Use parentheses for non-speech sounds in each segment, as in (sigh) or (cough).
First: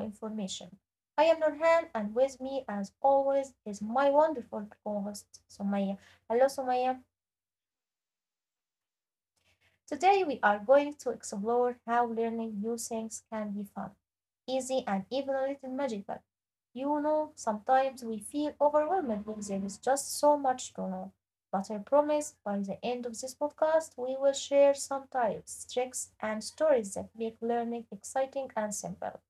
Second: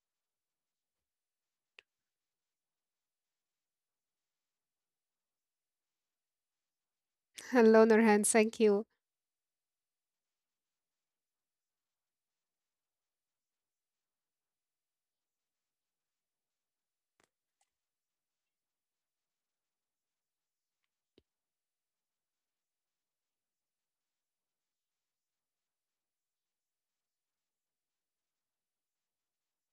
Information. I am Nurhan and with me as always is my wonderful co-host Sumaya. Hello Sumaya. Hello, Nurhan. Thank you. Today we are going to explore how learning new things can be fun, easy, and even a little magical. You know, sometimes we feel overwhelmed when there is just so much to know. But I promise by the end of this podcast, we will share some tips, tricks, and stories that make learning exciting and simple.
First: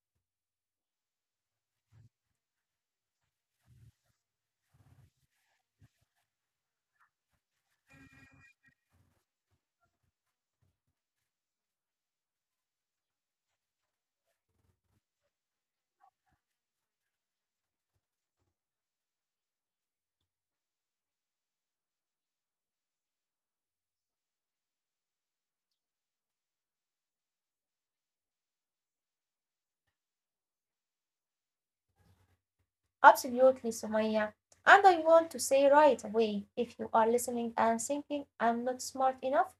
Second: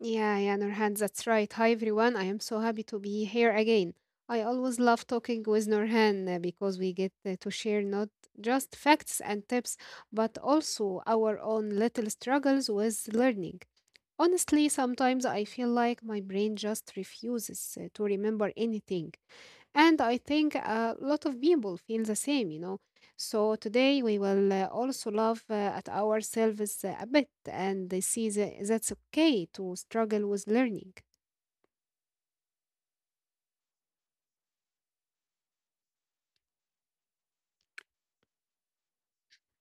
Yeah, yeah, Nurhan, that's right. Hi, everyone. I am so happy to be here again. I always love talking with Nurhan because we get to share not just facts and tips, but also our own little struggles with learning. Honestly, sometimes I feel like my brain just refuses to remember anything. And I think a lot of people feel the same. So today we will also love at ourselves a bit and they see that that's okay to struggle with learning. Absolutely, Sumaya. And I want to say right away if you are listening and thinking I'm not smart enough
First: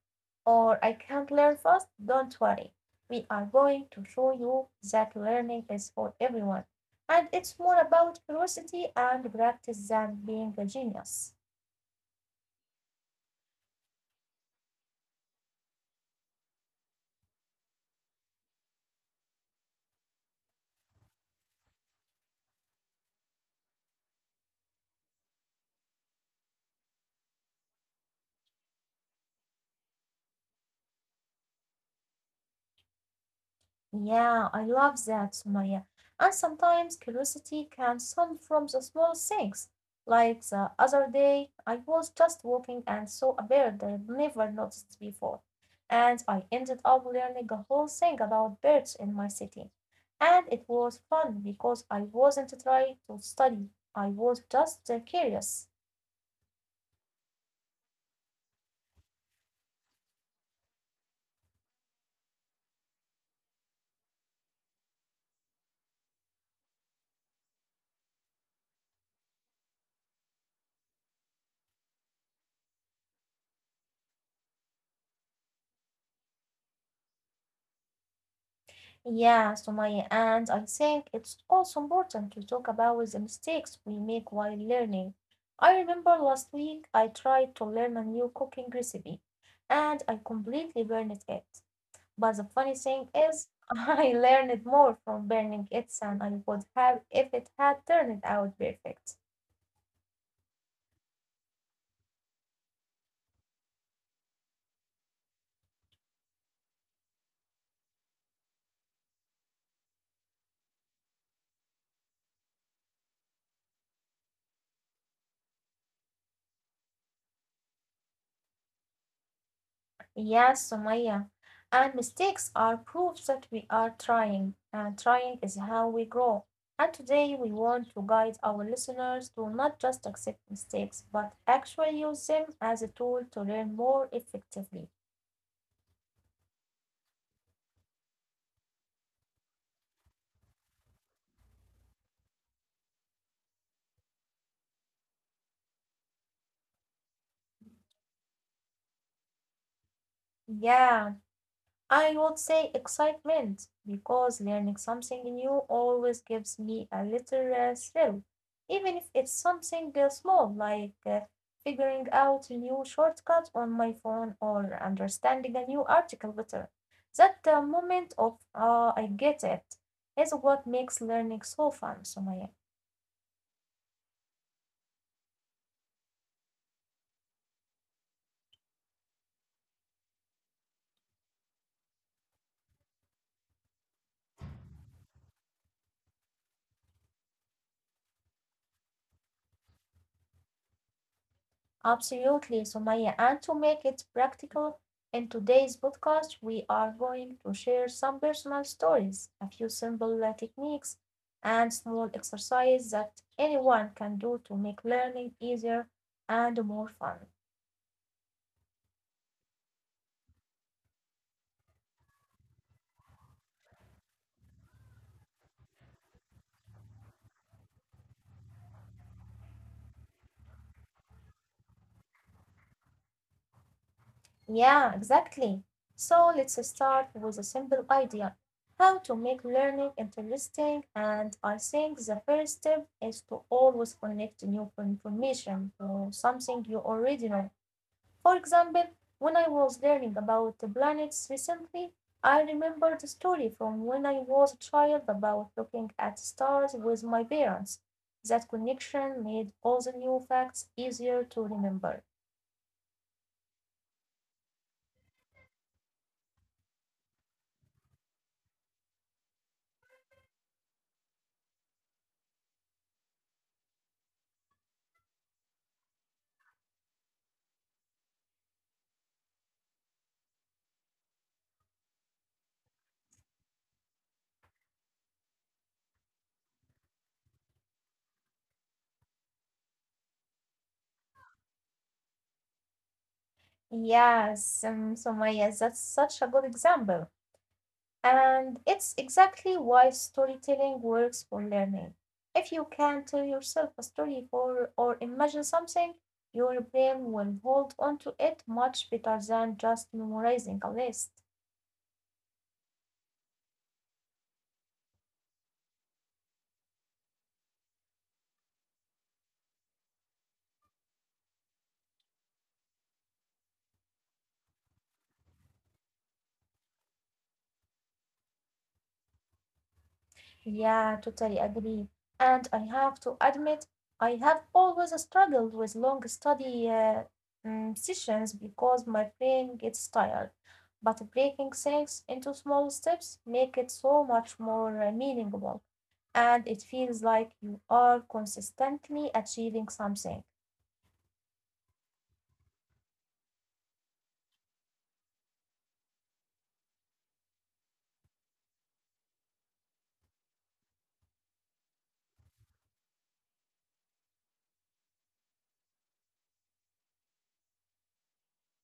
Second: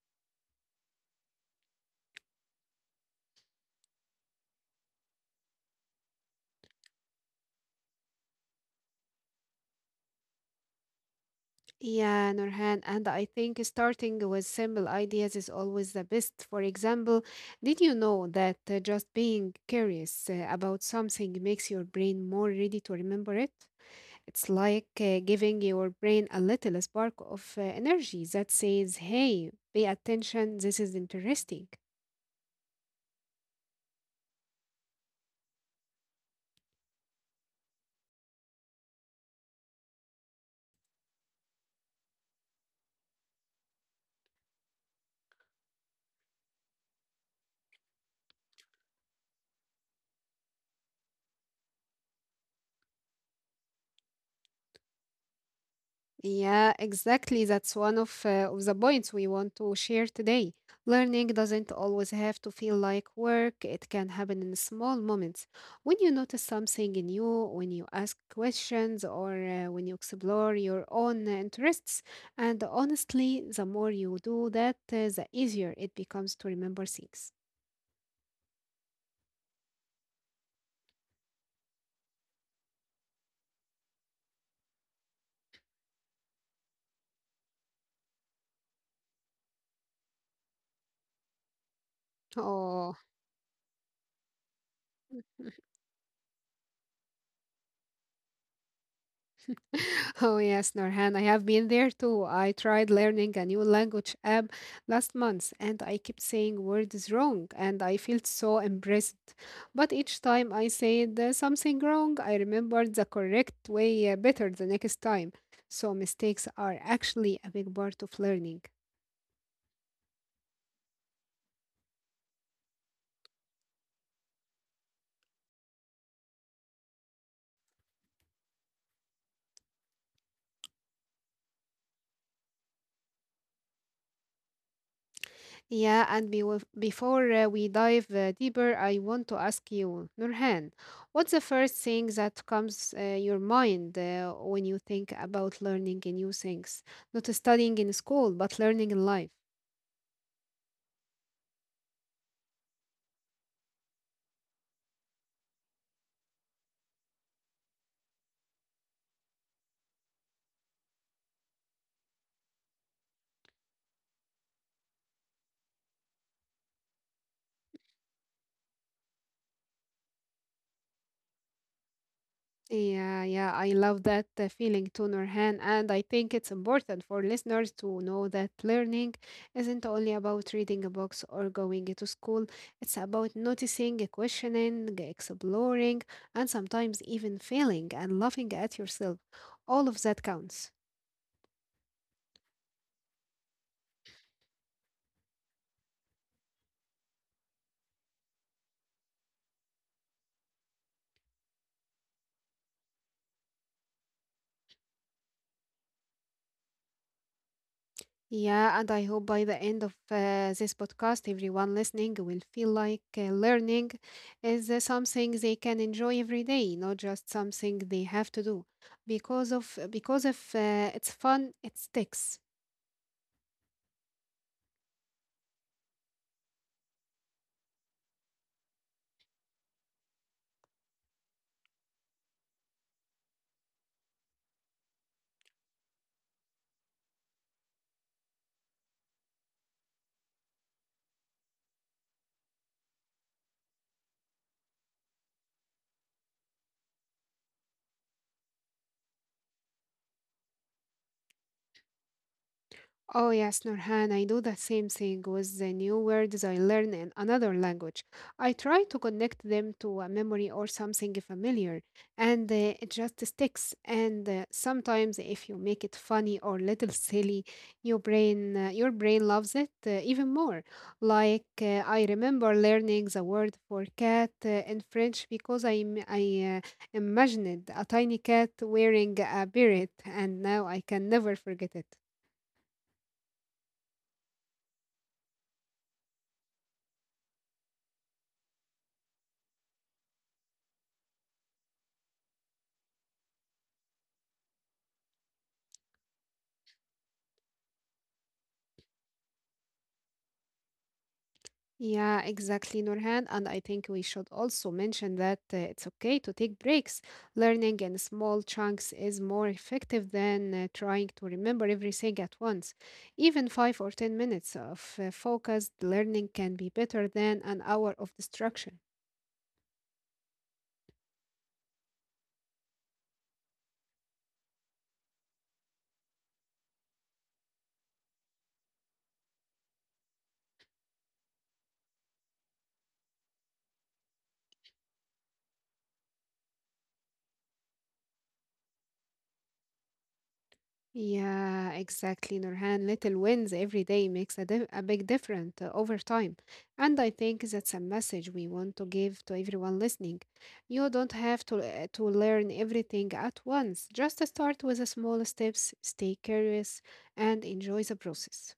or I can't learn fast, don't worry. We are going to show you that learning is for everyone. And it's more about curiosity and practice than being a genius. Yeah, Nurhan, and I think starting with simple ideas is always the best. For example, did you know that just being curious about something makes your brain more ready to remember it? It's like giving your brain a little spark of energy that says, hey, pay attention, this is interesting. Yeah, I love that, Sumaya. And sometimes curiosity can come from the small things. Like the other day, I was just walking and saw a bird I'd never noticed before. And I ended up learning a whole thing about birds in my city. And it was fun because I wasn't trying to study, I was just curious. Yeah, exactly. That's one of the points we want to share today. Learning doesn't always have to feel like work. It can happen in small moments. When you notice something new, when you ask questions, or when you explore your own interests. And honestly, the more you do that, the easier it becomes to remember things. Yeah, Sumaya, and I think it's also important to talk about the mistakes we make while learning. I remember last week I tried to learn a new cooking recipe and I completely burned it. But the funny Oh. thing is, (laughs) I learned more from burning (laughs) it than I would have if it had turned out perfect. Oh yes, Norhan, I have been there too. I tried learning a new language app last month and I kept saying words wrong and I felt so embarrassed. But each time I said something wrong, I remembered the correct way better the next time. So mistakes are actually a big part of learning. Yes, Sumaya. And mistakes are proofs that we are trying, and trying is how we grow. And today we want to guide our listeners to not just accept mistakes, but actually use them as a tool to learn more effectively. Yeah, and be before we dive deeper, I want to ask you, Nurhan, what's the first thing that comes your mind when you think about learning new things? Not studying in school, but learning in life. Yeah. I would say excitement, because learning something new always gives me a little thrill, even if it's something small like figuring out a new shortcut on my phone or understanding a new article better. That moment of, ah, I get it, is what makes learning so fun, Sumaya. Yeah, yeah, I love that feeling too, Nurhan, and I think it's important for listeners to know that learning isn't only about reading a box or going to school. It's about noticing, questioning, exploring, and sometimes even failing and laughing at yourself. All of that counts. Absolutely, Sumaya. And to make it practical, in today's podcast, we are going to share some personal stories, a few simple techniques, and small exercises that anyone can do to make learning easier and more fun. Yeah, and I hope by the end of this podcast, everyone listening will feel like learning is something they can enjoy every day, not just something they have to do. Because if it's fun, it sticks. Yeah, exactly. So let's start with a simple idea how to make learning interesting. And I think the first step is to always connect new information to something you already know. For example, when I was learning about the planets recently, I remembered a story from when I was a child about looking at stars with my parents. That connection made all the new facts easier to remember. Oh, yes, Nurhan, I do the same thing with the new words I learn in another language. I try to connect them to a memory or something familiar, and it just sticks. And sometimes, if you make it funny or little silly, your brain loves it even more. Like I remember learning the word for cat in French because I imagined a tiny cat wearing a beret, and now I can never forget it. Yes, Sumaya, that's such a good example. And it's exactly why storytelling works for learning. If you can tell yourself a story for, or imagine something, your brain will hold on to it much better than just memorizing a list. Yeah, exactly, Nurhan. And I think we should also mention that it's okay to take breaks. Learning in small chunks is more effective than trying to remember everything at once. Even 5 or 10 minutes of focused learning can be better than an hour of distraction. Yeah, totally agree. And I have to admit, I have always struggled with long study sessions because my brain gets tired. But breaking things into small steps make it so much more meaningful, and it feels like you are consistently achieving something. Yeah, exactly, Nurhan. Little wins every day makes a big difference over time. And I think that's a message we want to give to everyone listening. You don't have to learn everything at once. Just start with the small steps, stay curious, and enjoy the process.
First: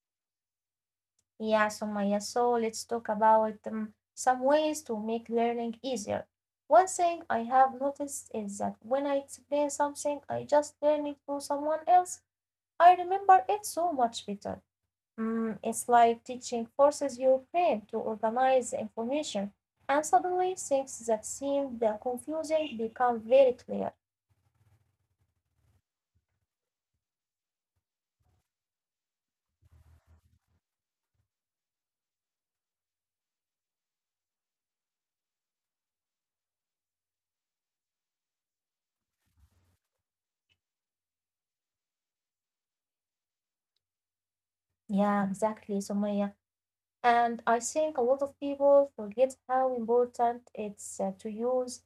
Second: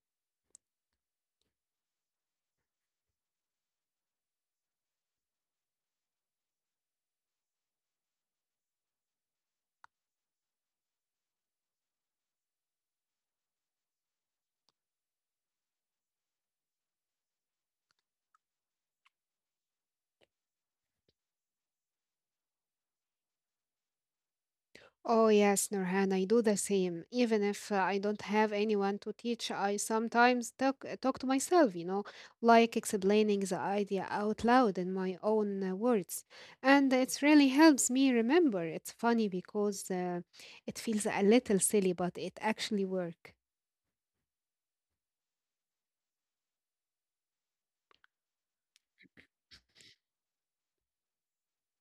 Yeah, Sumaya, so let's talk about some ways to make learning easier. One thing I have noticed is that when I explain something, I just learn it to someone else, I remember it so much better. It's like teaching forces your brain to organize the information, and suddenly things that seemed confusing become very clear. Oh, yes, Nurhan, I do the same. Even if I don't have anyone to teach, I sometimes talk to myself, you know, like explaining the idea out loud in my own words. And it really helps me remember. It's funny because it feels a little silly, but it actually works. Yeah, exactly, Sumaya. And I think a lot of people forget how important it's to use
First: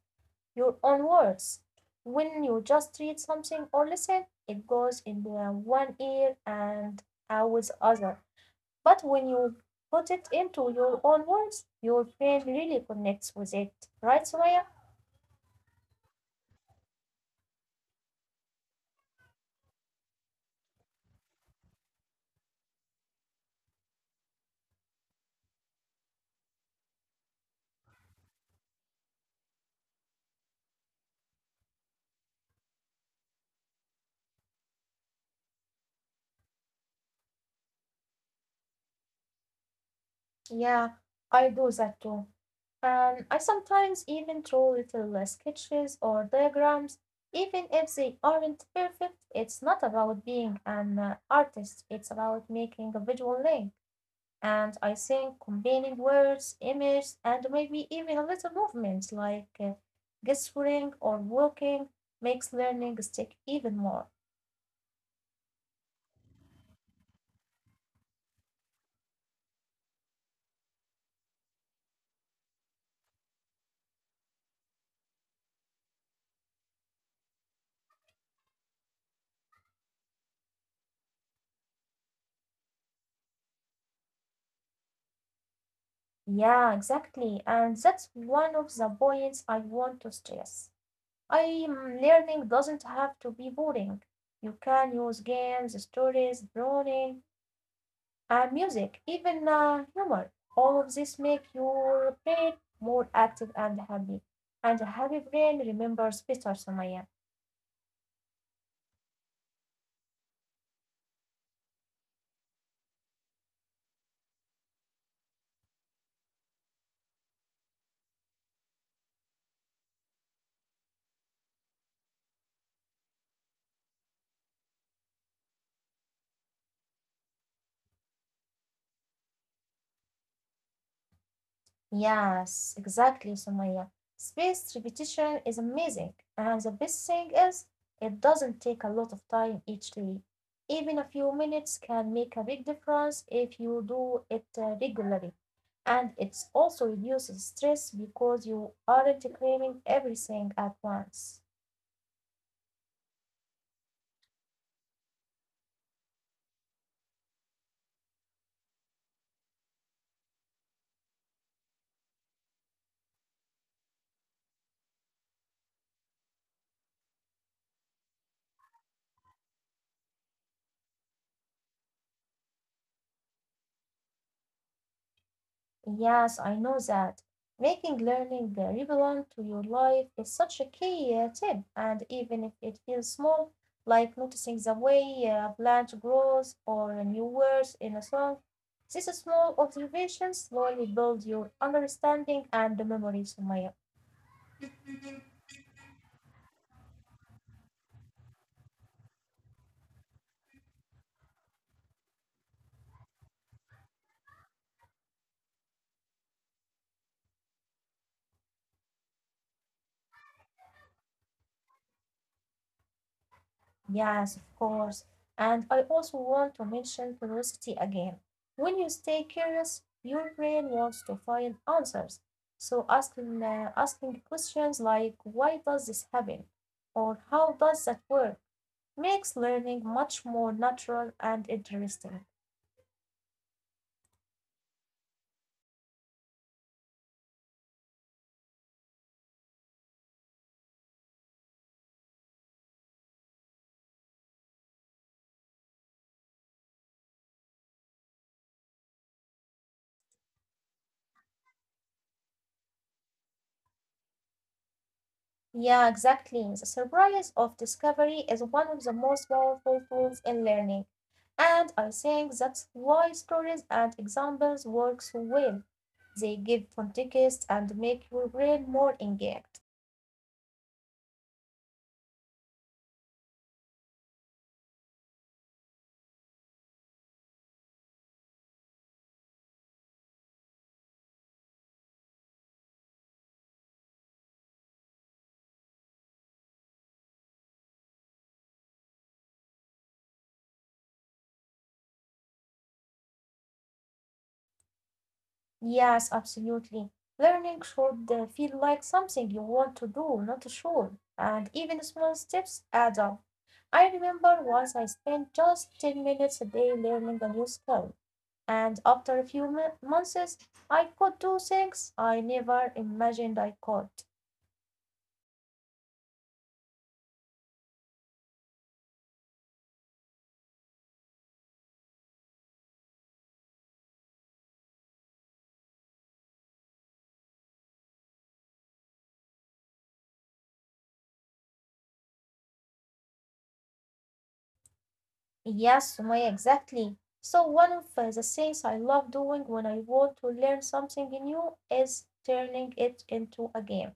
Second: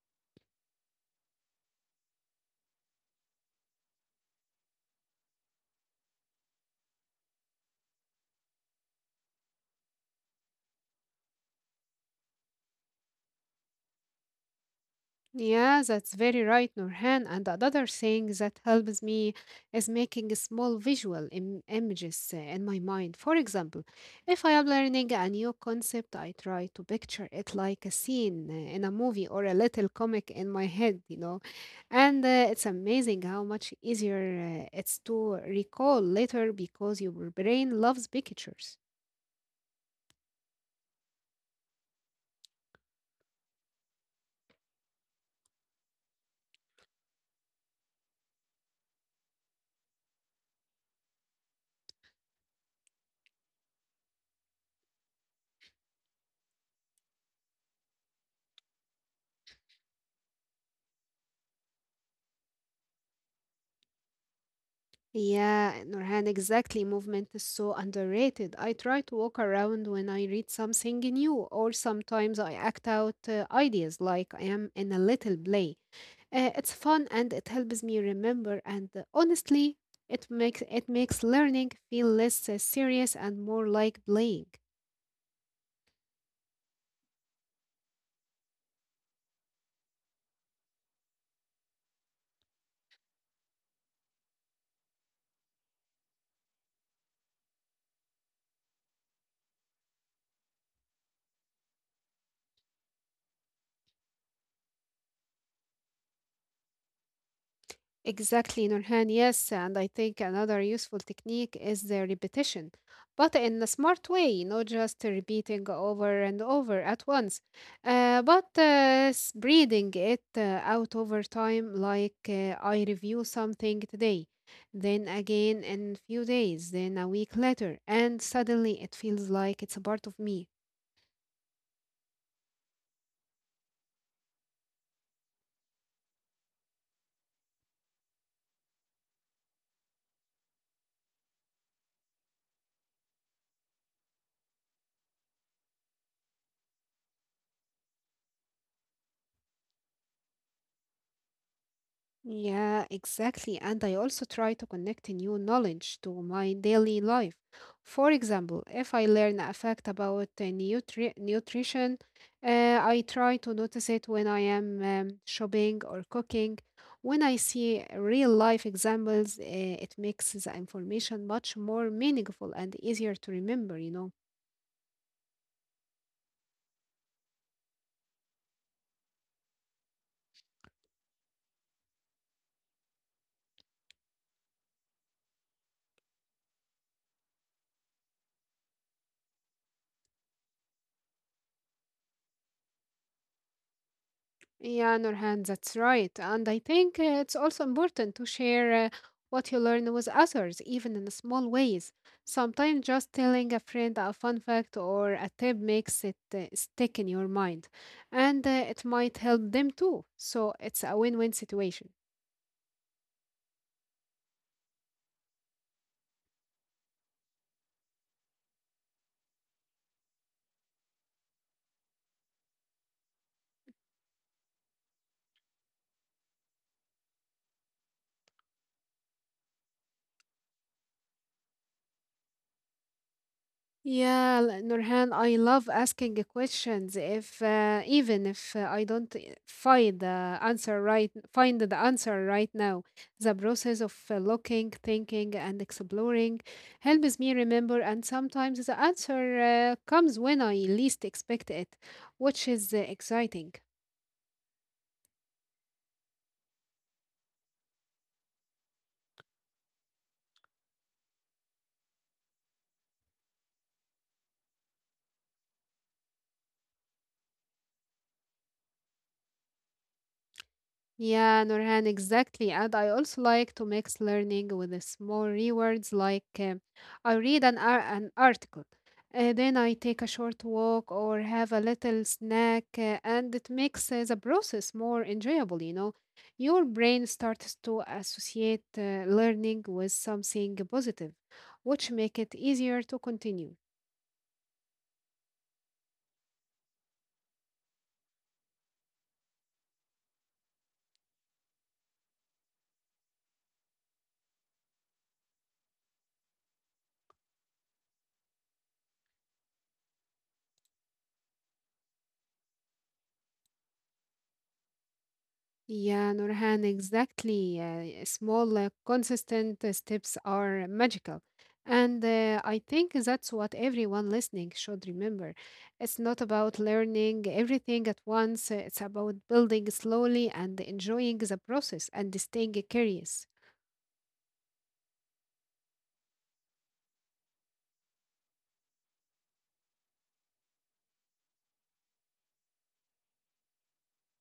your own words. When you just read something or listen, it goes in the one ear and out with the other. But when you put it into your own words, your brain really connects with it. Right, Sumaya? Yeah, that's very right, Nurhan. And another thing that helps me is making small visual images in my mind. For example, if I am learning a new concept, I try to picture it like a scene in a movie or a little comic in my head, you know. And it's amazing how much easier it's to recall later because your brain loves pictures. Yeah, I do that too. I sometimes even draw little sketches or diagrams, even if they aren't perfect. It's not about being an artist, it's about making a visual link. And I think combining words, images, and maybe even a little movement like gesturing or walking makes learning stick even more. Yeah, Nurhan, exactly. Movement is so underrated. I try to walk around when I read something new, or sometimes I act out ideas like I am in a little play. It's fun and it helps me remember. And honestly, it makes learning feel less serious and more like playing. Yeah, exactly. And that's one of the points I want to stress. Learning doesn't have to be boring. You can use games, stories, drawing, and music, even humor. All of this make your brain more active and happy, and a happy brain remembers better, Sumaya. Exactly, Nurhan. Yes, and I think another useful technique is the repetition, but in a smart way, not just repeating over and over at once, but spreading it out over time, like I review something today, then again in few days, then a week later, and suddenly it feels like it's a part of me. Yes, exactly, Sumaya. Spaced repetition is amazing, and the best thing is it doesn't take a lot of time each day. Even a few minutes can make a big difference if you do it regularly. And it also reduces stress because you aren't craving everything at once. Yeah, exactly. And I also try to connect new knowledge to my daily life. For example, if I learn a fact about nutrition, I try to notice it when I am shopping or cooking. When I see real life examples, it makes the information much more meaningful and easier to remember, you know. Yes, I know that. Making learning relevant to your life is such a key tip, and even if it feels small, like noticing the way a plant grows or new words in a song, these small observations slowly build your understanding and memory, Sumaya. Yeah, Nurhan, that's right. And I think it's also important to share what you learn with others, even in small ways. Sometimes just telling a friend a fun fact or a tip makes it stick in your mind, and it might help them too. So it's a win win situation. Yes, of course. And I also want to mention curiosity again. When you stay curious, your brain wants to find answers. So asking questions like why does this happen or how does that work makes learning much more natural and interesting. Nurhan, I love asking the questions. If even if I don't find the answer right now, the process of looking, thinking, and exploring helps me remember. And sometimes the answer comes when I least expect it, which is exciting. Yeah, exactly. The surprise of discovery is one of the most powerful tools in learning. And I think that's why stories and examples work so well. They give context and make your brain more engaged. Yeah, Nurhan, exactly. And I also like to mix learning with the small rewards, like I read an article, then I take a short walk or have a little snack, and it makes the process more enjoyable, you know. Your brain starts to associate learning with something positive, which make it easier to continue. Yes, absolutely. Learning should feel like something you want to do, not a chore. And even small steps add up. I remember once I spent just 10 minutes a day learning a new skill. And after a few months I could do things I never imagined I could. Yeah, Nurhan, exactly. Small, consistent steps are magical. And I think that's what everyone listening should remember. It's not about learning everything at once. It's about building slowly and enjoying the process and staying curious. Yes, Sumaya, exactly. So one of the things I love doing when I want to learn something new is turning it into a game.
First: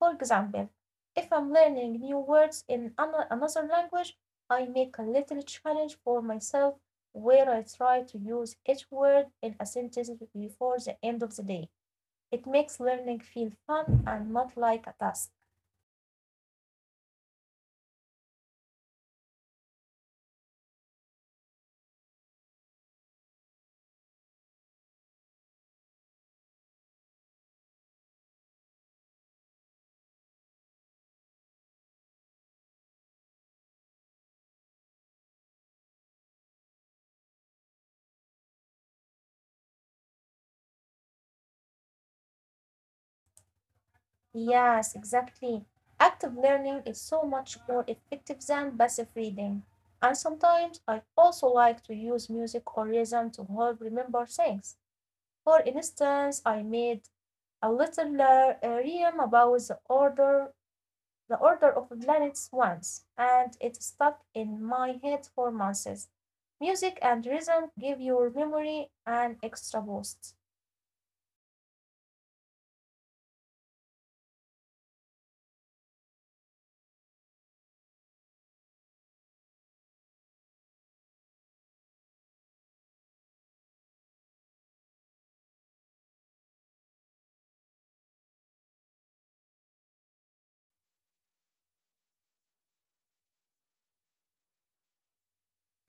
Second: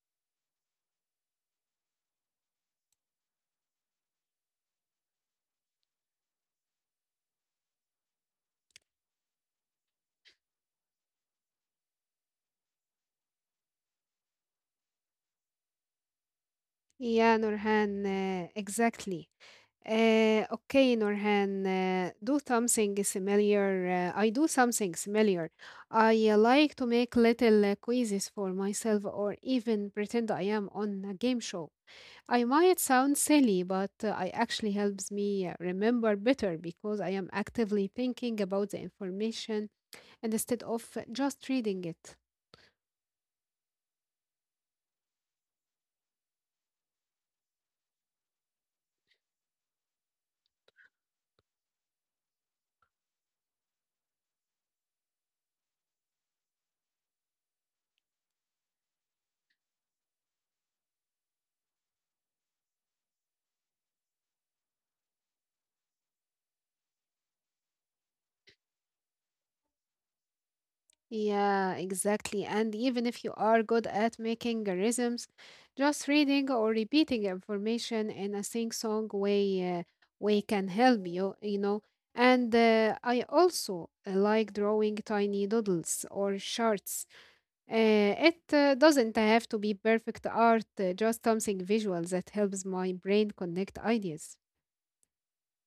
For example, if I'm learning new words in another language, I make a little challenge for myself where I try to use each word in a sentence before the end of the day. It makes learning feel fun and not like a task. Yeah, Nurhan, exactly. Okay, Norhan, do something similar. I do something similar. I like to make little quizzes for myself or even pretend I am on a game show. I might sound silly, but I actually helps me remember better because I am actively thinking about the information and instead of just reading it. Yes, exactly. Active learning is so much more effective than passive reading. And sometimes I also like to use music or rhythm to help remember things. For instance, I made a little rhyme about the order of planets once, and it stuck in my head for months. Music and rhythm give your memory an extra boost. Yeah, exactly. And even if you are good at making rhythms, just reading or repeating information in a sing-song way, way can help you, you know. And I also like drawing tiny doodles or charts it doesn't have to be perfect art, just something visual that helps my brain connect ideas.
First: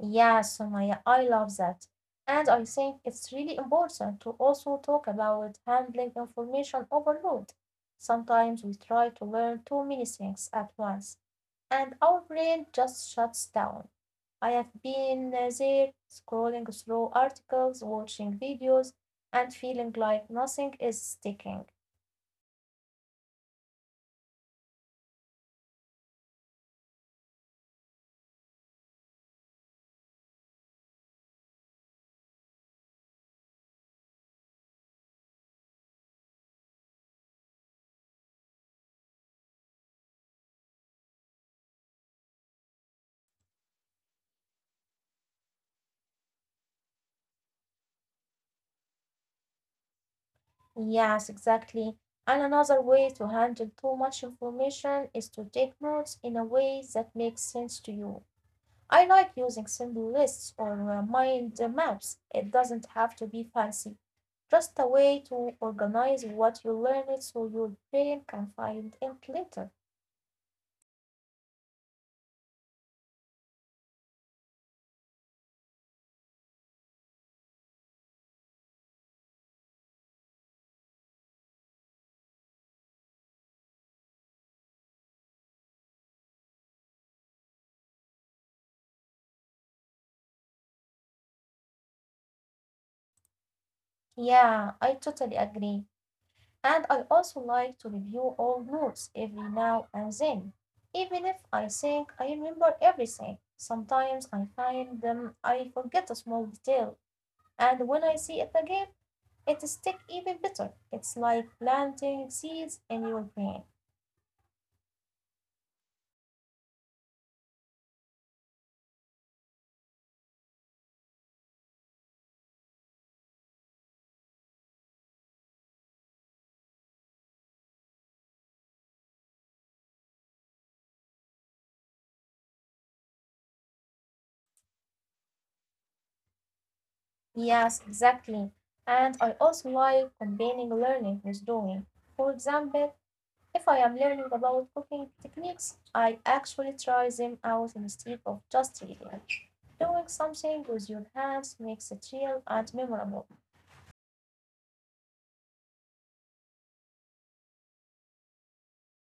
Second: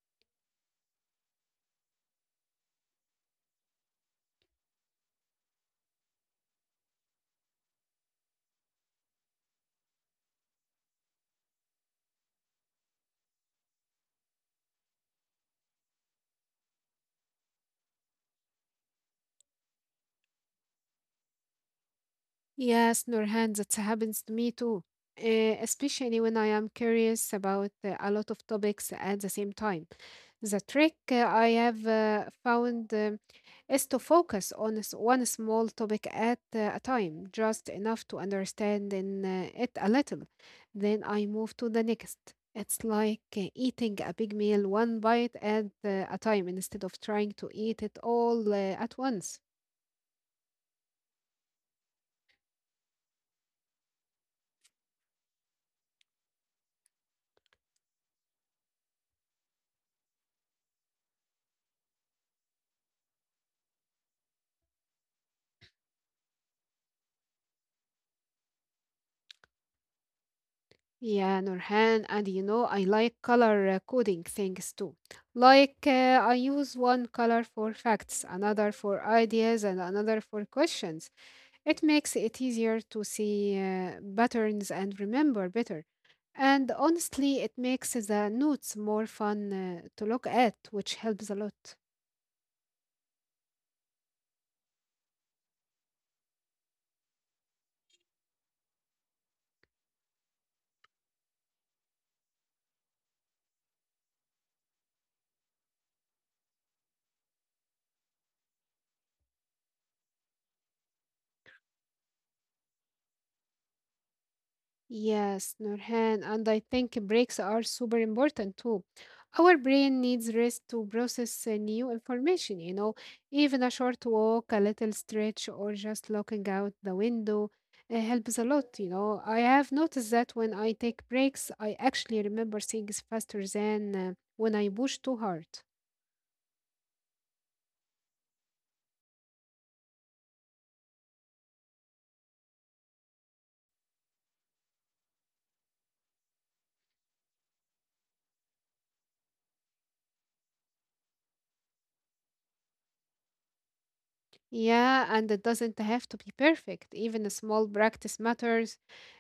Yeah, Sumaya, I love that. And I think it's really important to also talk about handling information overload. Sometimes we try to learn too many things at once, and our brain just shuts down. I have been there scrolling through articles, watching videos, and feeling like nothing is sticking. Yes, Nurhan, that happens to me too. Especially when I am curious about a lot of topics at the same time. The trick I have found is to focus on one small topic at a time, just enough to understand it a little. Then I move to the next. It's like eating a big meal one bite at a time instead of trying to eat it all at once. Yes, exactly. And another way to handle too much information is to take notes in a way that makes sense to you. I like using simple lists or mind maps; it doesn't have to be fancy, just a way to organize what you learned so your brain can find it later. Yeah, Nurhan, and you know, I like color coding things too. Like, uh, I use one color for facts, another for ideas, and another for questions. It makes it easier to see patterns and remember better. And honestly, it makes the notes more fun to look at, which helps a lot. Yeah, I totally agree. And I also like to review old notes every now and then, even if I think I remember everything. Sometimes I find them I forget a small detail, and when I see it again, it sticks even better. It's like planting seeds in your brain. Yes, Nurhan, and I think breaks are super important too. Our brain needs rest to process new information, you know, even a short walk, a little stretch, or just looking out the window helps a lot, you know. I have noticed that when I take breaks, I actually remember things faster than when I push too hard. Yes, exactly. And I also like combining learning with doing. For example, if I am learning about cooking techniques, I actually try them out instead of just reading. Doing something with your hands makes it real and memorable. Yeah, and it doesn't have to be perfect. Even a small practice matters.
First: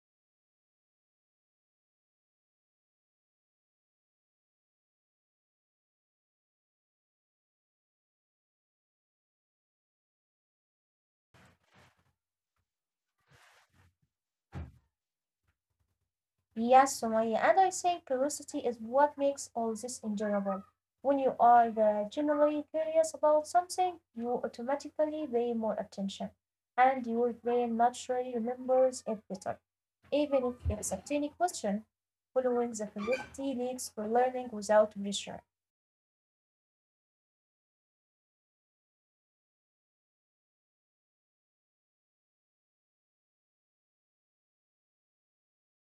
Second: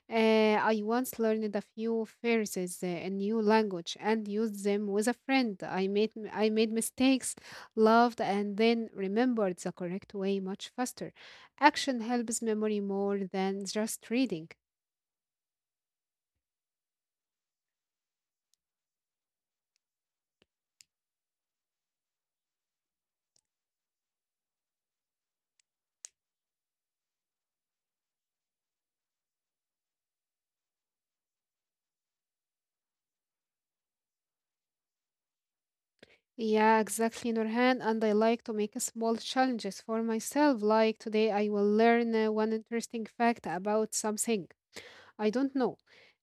Uh, I once learned a few phrases in new language and used them with a friend. I made mistakes, loved, and then remembered the correct way much faster. Action helps memory more than just reading. Yes, Sumaya, and I think curiosity is what makes all this enjoyable. When you are generally curious about something, you automatically pay more attention, and your brain naturally remembers it better, even if it is a tiny question, following the philosophy leads for learning without pressure. Yeah, exactly, Nurhan. And I like to make small challenges for myself. Like today, I will learn one interesting fact about something. I don't know.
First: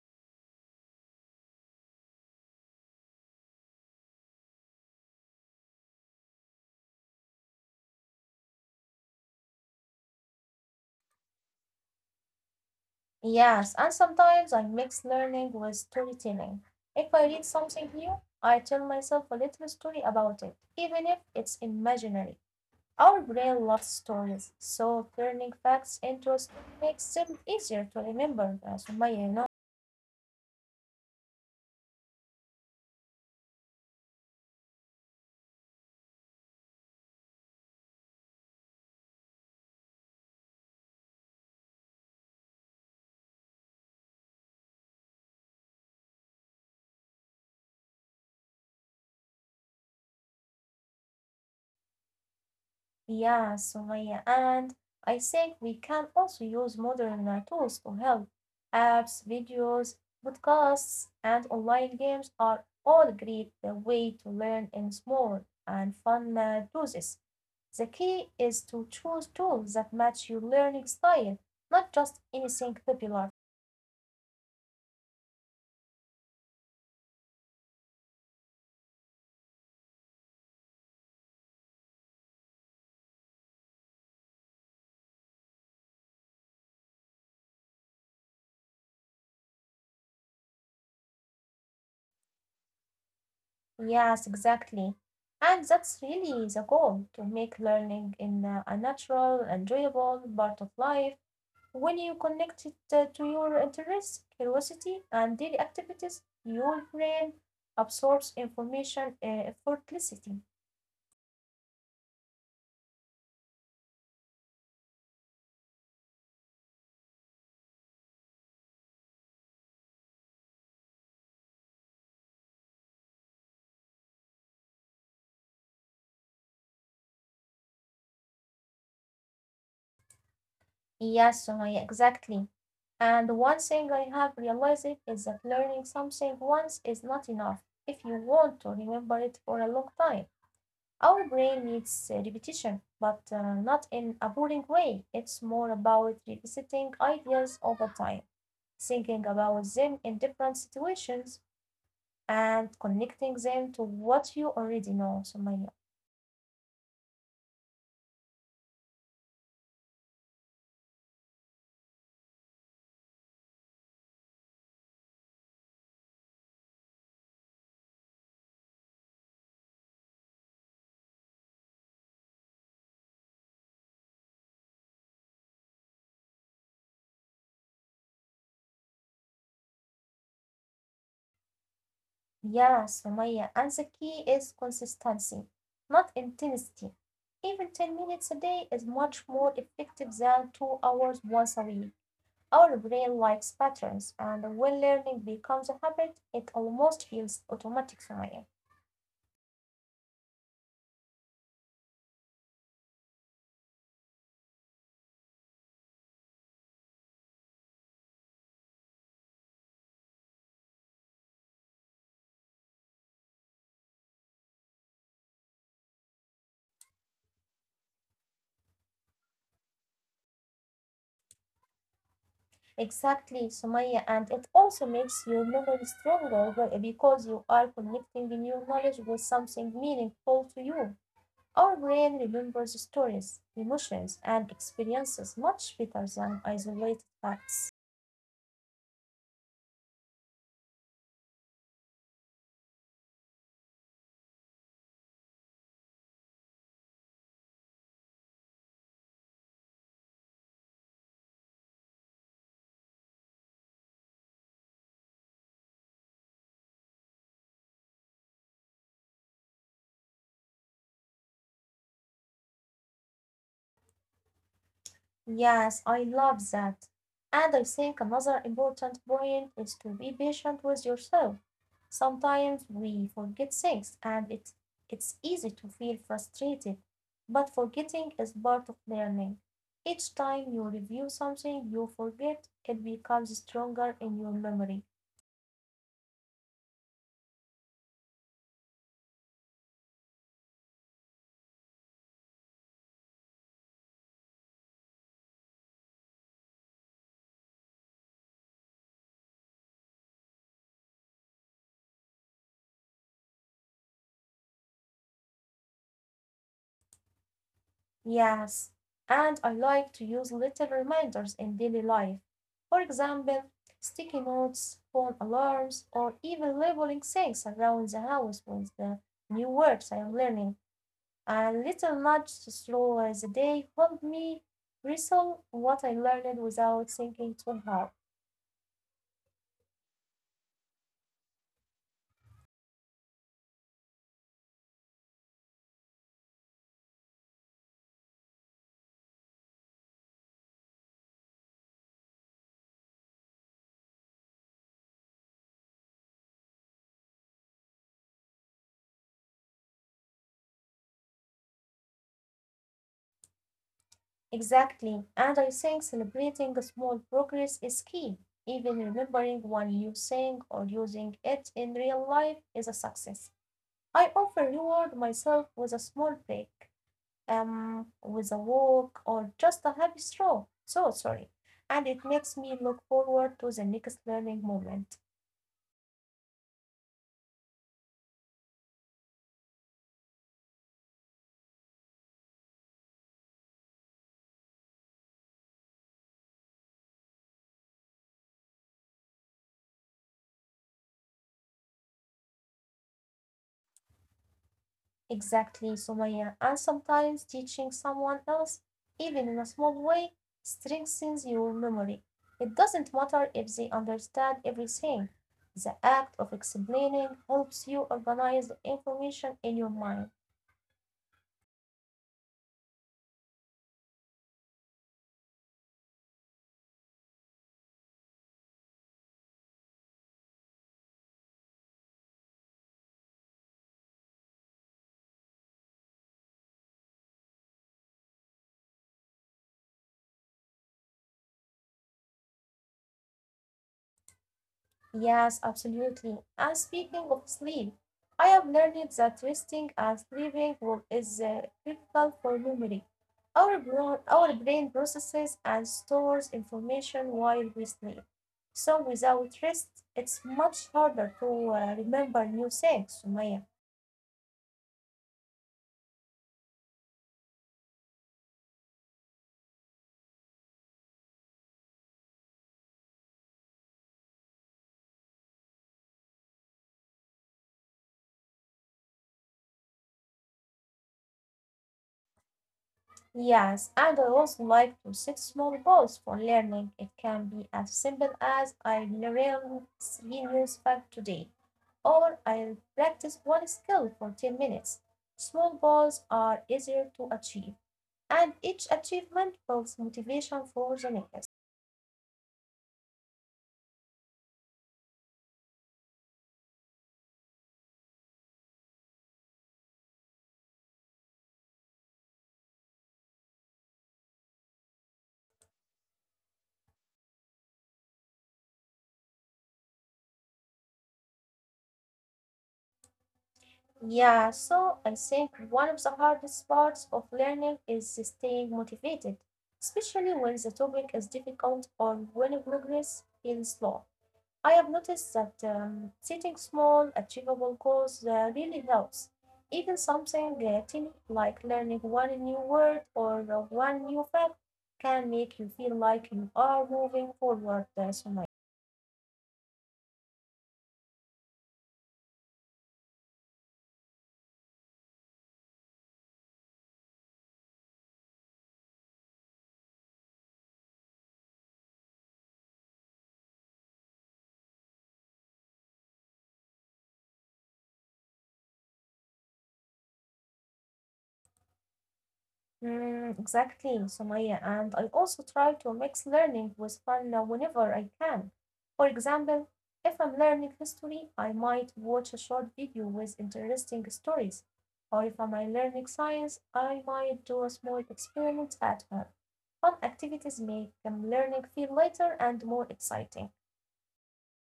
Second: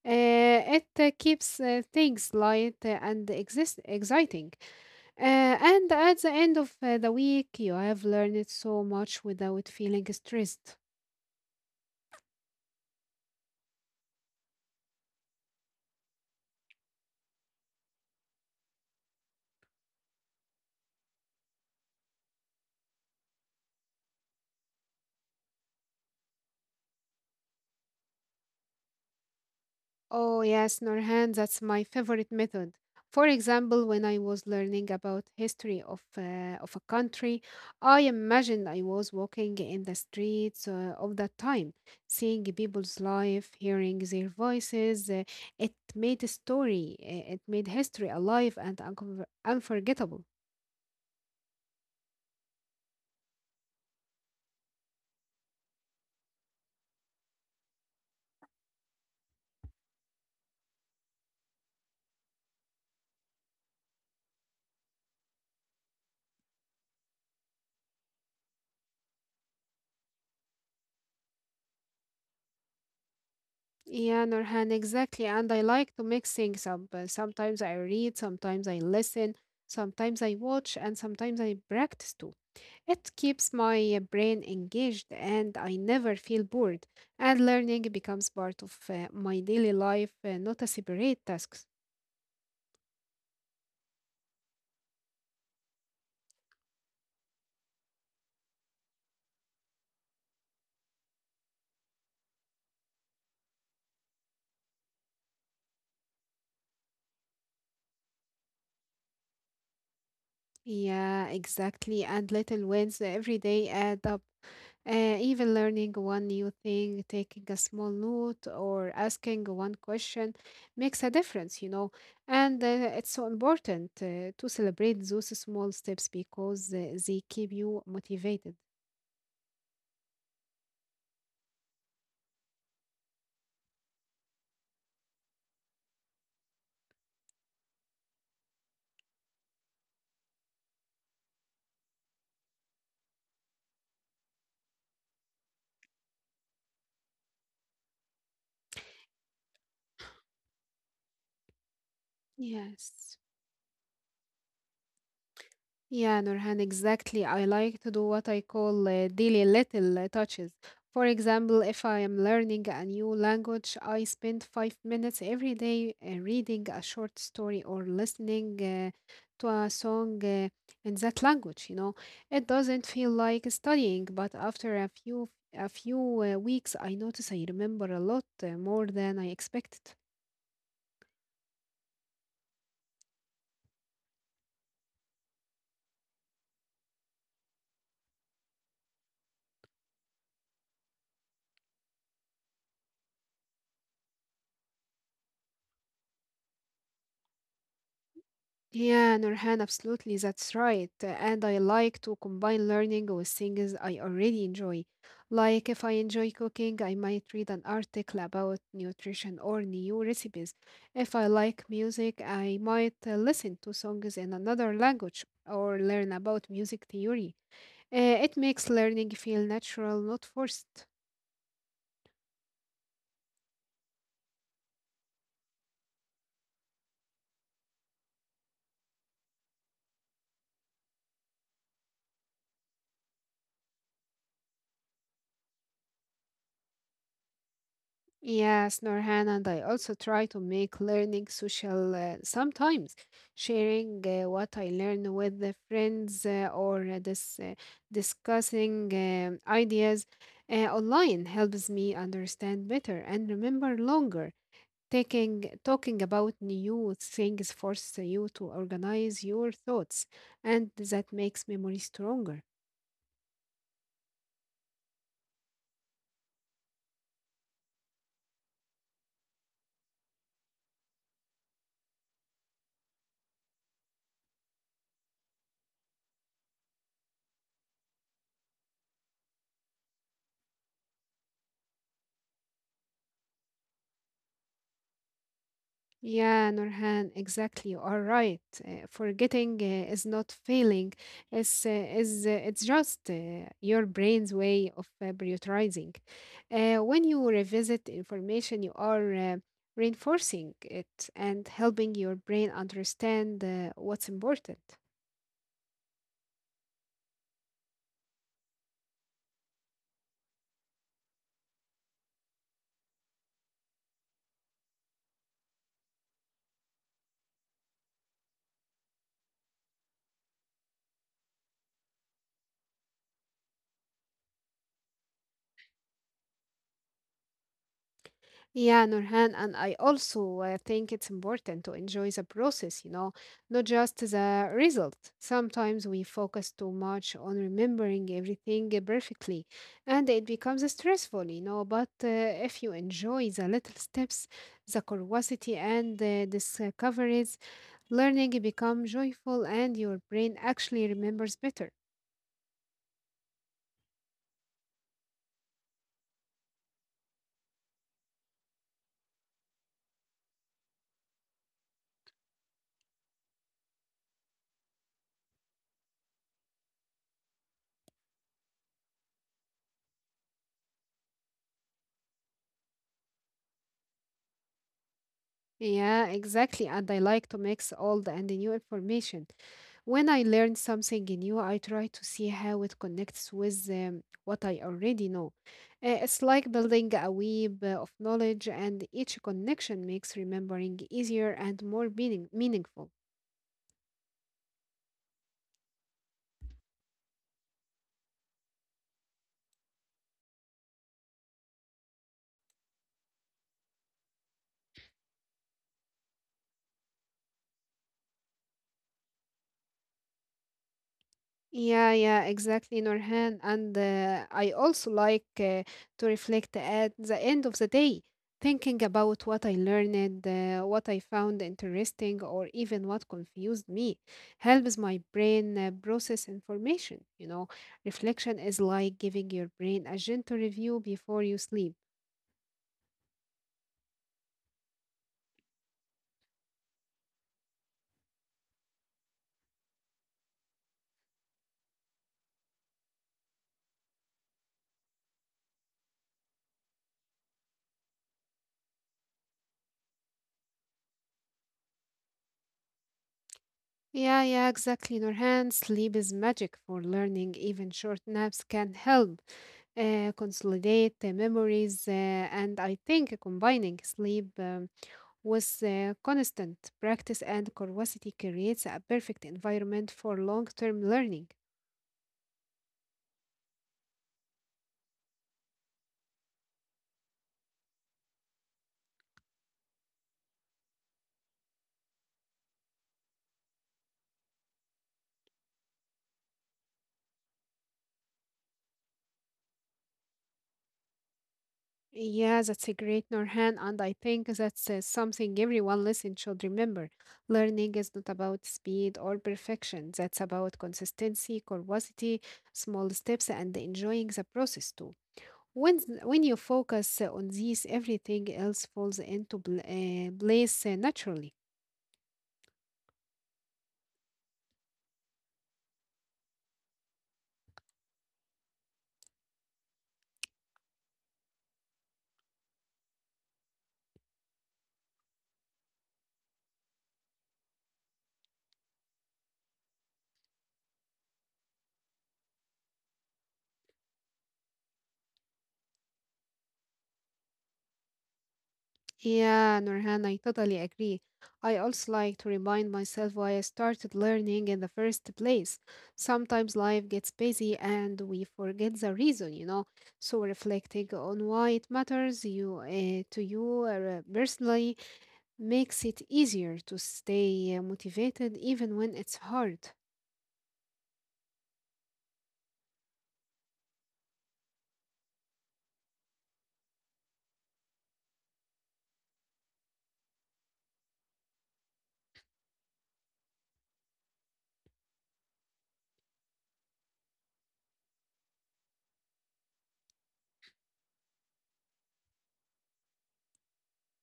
It keeps things light and exist exciting. And at the end of the week, you have learned so much without feeling stressed. Yes, and sometimes I mix learning with storytelling. If I read something new, I tell myself a little story about it, even if it's imaginary. Our brain loves stories, so turning facts into a story makes them easier to remember, Sumaya, you know. Oh, yes, Norhan, that's my favorite method. For example, when I was learning about history of a country, I imagined I was walking in the streets of that time, seeing people's life, hearing their voices. It made a story. It made history alive and unconver unforgettable. Yeah, Sumaya, and I think we can also use modern tools to help. Apps, videos, podcasts, and online games are all great way to learn in small and fun doses. The key is to choose tools that match your learning style, not just anything popular. Yeah, Norhan, exactly. And I like to mix things up. Sometimes I read, sometimes I listen, sometimes I watch, and sometimes I practice too. It keeps my brain engaged and I never feel bored. And learning becomes part of my daily life, not a separate task. Yes, exactly. And that's really the goal to make learning in a natural, enjoyable part of life. When you connect it to your interests, curiosity, and daily activities, your brain absorbs information effortlessly. Yeah, exactly. And little wins every day add up. Even learning one new thing, taking a small note, or asking one question makes a difference. And it's so important to celebrate those small steps because they keep you motivated. Yes, Sumaya, exactly. And one thing I have realized is that learning something once is not enough if you want to remember it for a long time. Our brain needs repetition, but not in a boring way. It's more about revisiting ideas over time, thinking about them in different situations, and connecting Yes. them to what you already know, Sumaya. Yeah, Nurhan, exactly. I like to do what I call daily little touches. For example, if I am learning a new language, I spend 5 minutes every day reading a short story or listening to a song in that language, you know. It doesn't feel like studying, but after a few weeks, I notice I remember a lot more than I expected. Yeah, Sumaya. And the key is consistency, not intensity. Even 10 minutes a day is much more effective than 2 hours once a week. Our brain likes patterns, and when learning becomes a habit, it almost feels automatic, Sumaya. Yeah, Nurhan, absolutely, that's right. And I like to combine learning with things I already enjoy. Like if I enjoy cooking, I might read an article about nutrition or new recipes. If I like music, I might listen to songs in another language or learn about music theory. It makes learning feel natural, not forced. Exactly, Sumaya, and it also makes your memory stronger because you are connecting new knowledge with something meaningful to you. Our brain remembers stories, emotions, and experiences much better than isolated facts. Yes, Norhan, and I also try to make learning social sometimes, sharing what I learn with the friends or discussing ideas online helps me understand better and remember longer. Taking talking about new things forces you to organize your thoughts, and that makes memory stronger. Yes, I love that. And I think another important point is to be patient with yourself. Sometimes we forget things and it's easy to feel frustrated, but forgetting is part of learning. Each time you review something you forget, it becomes stronger in your memory. Yeah, Nurhan, exactly. You are right. Forgetting is not failing. It's is it's just your brain's way of prioritizing. When you revisit information, you are reinforcing it and helping your brain understand what's important. Yes, and I like to use little reminders in daily life. For example, sticky notes, phone alarms, or even labeling things around the house with the new words I am learning. A little nudge to slow the day helped me recall what I learned without thinking too hard. Yeah, Nurhan, and I also think it's important to enjoy the process, you know, not just the result. Sometimes we focus too much on remembering everything perfectly and it becomes stressful, you know. But if you enjoy the little steps, the curiosity and the discoveries, learning become joyful and your brain actually remembers better. Exactly, and I think celebrating small progress is key. Even remembering one new thing or using it in real life is a success. I often reward myself with a small break, with a walk, or just a happy stroll. So sorry. And it makes me look forward to the next learning moment. Yeah, exactly. And I like to mix old and new information. When I learn something new, I try to see how it connects with what I already know. It's like building a web of knowledge, and each connection makes remembering easier and more meaningful. Exactly, Sumaya. And sometimes teaching someone else, even in a small way, strengthens your memory. It doesn't matter if they understand everything. The act of explaining helps you organize the information in your mind. Yeah, yeah, exactly, Nurhan. And I also like to reflect at the end of the day, thinking about what I learned, what I found interesting, or even what confused me, helps my brain process information. You know, reflection is like giving your brain a gentle review before you sleep. Yes, absolutely. And speaking of sleep, I have learned that resting and sleeping well is critical for memory. Our brain processes and stores information while we sleep. So without rest, it's much harder to remember new things, Sumaya. Yeah, yeah, exactly, Nurhan. Sleep is magic for learning. Even short naps can help consolidate the memories, and I think combining sleep with constant practice and curiosity creates a perfect environment for long term learning. Yes, and I also like to set small goals for learning. It can be as simple as I learned three new facts today. Or I'll practice one skill for 10 minutes. Small goals are easier to achieve, and each achievement builds motivation for the next. Yeah, that's a great Norhan, and I think that's something everyone listening should remember. Learning is not about speed or perfection, that's about consistency, curiosity, small steps, and enjoying the process too. When when you focus on these, everything else falls into place naturally. Yeah, so I think one of the hardest parts of learning is staying motivated, especially when the topic is difficult or when progress feels slow. I have noticed that setting small, achievable goals really helps. Even something tiny like learning one new word or one new fact can make you feel like you are moving forward, Sumaya. Yeah, Nurhan, I totally agree. I also like to remind myself why I started learning in the first place. Sometimes life gets busy and we forget the reason, you know. So reflecting on why it matters you to you personally makes it easier to stay motivated even when it's hard. Mm, exactly, Sumaya. And I also try to mix learning with fun now whenever I can. For example, if I'm learning history, I might watch a short video with interesting stories. Or if I'm learning science, I might do a small experiment at home. Fun activities make learning feel lighter and more exciting.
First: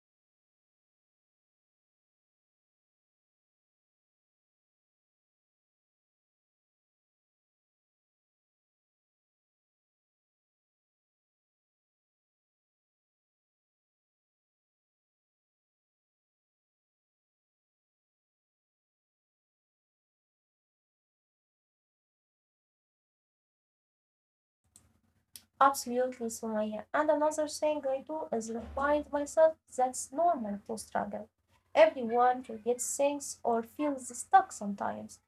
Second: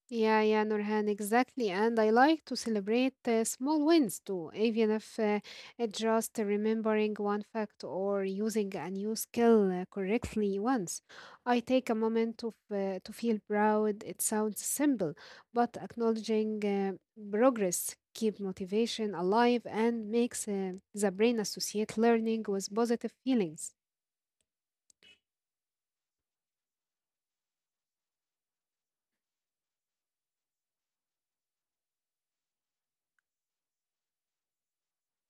Yeah, yeah, Nurhan, exactly. And I like to celebrate small wins too, even if it's just remembering one fact or using a new skill correctly once. I take a moment to, to feel proud. It sounds simple, but acknowledging progress keep motivation alive and makes the brain associate learning with positive feelings. Absolutely, Soraya. And another thing I do is remind myself that's normal to struggle. Everyone forgets things or feels stuck sometimes,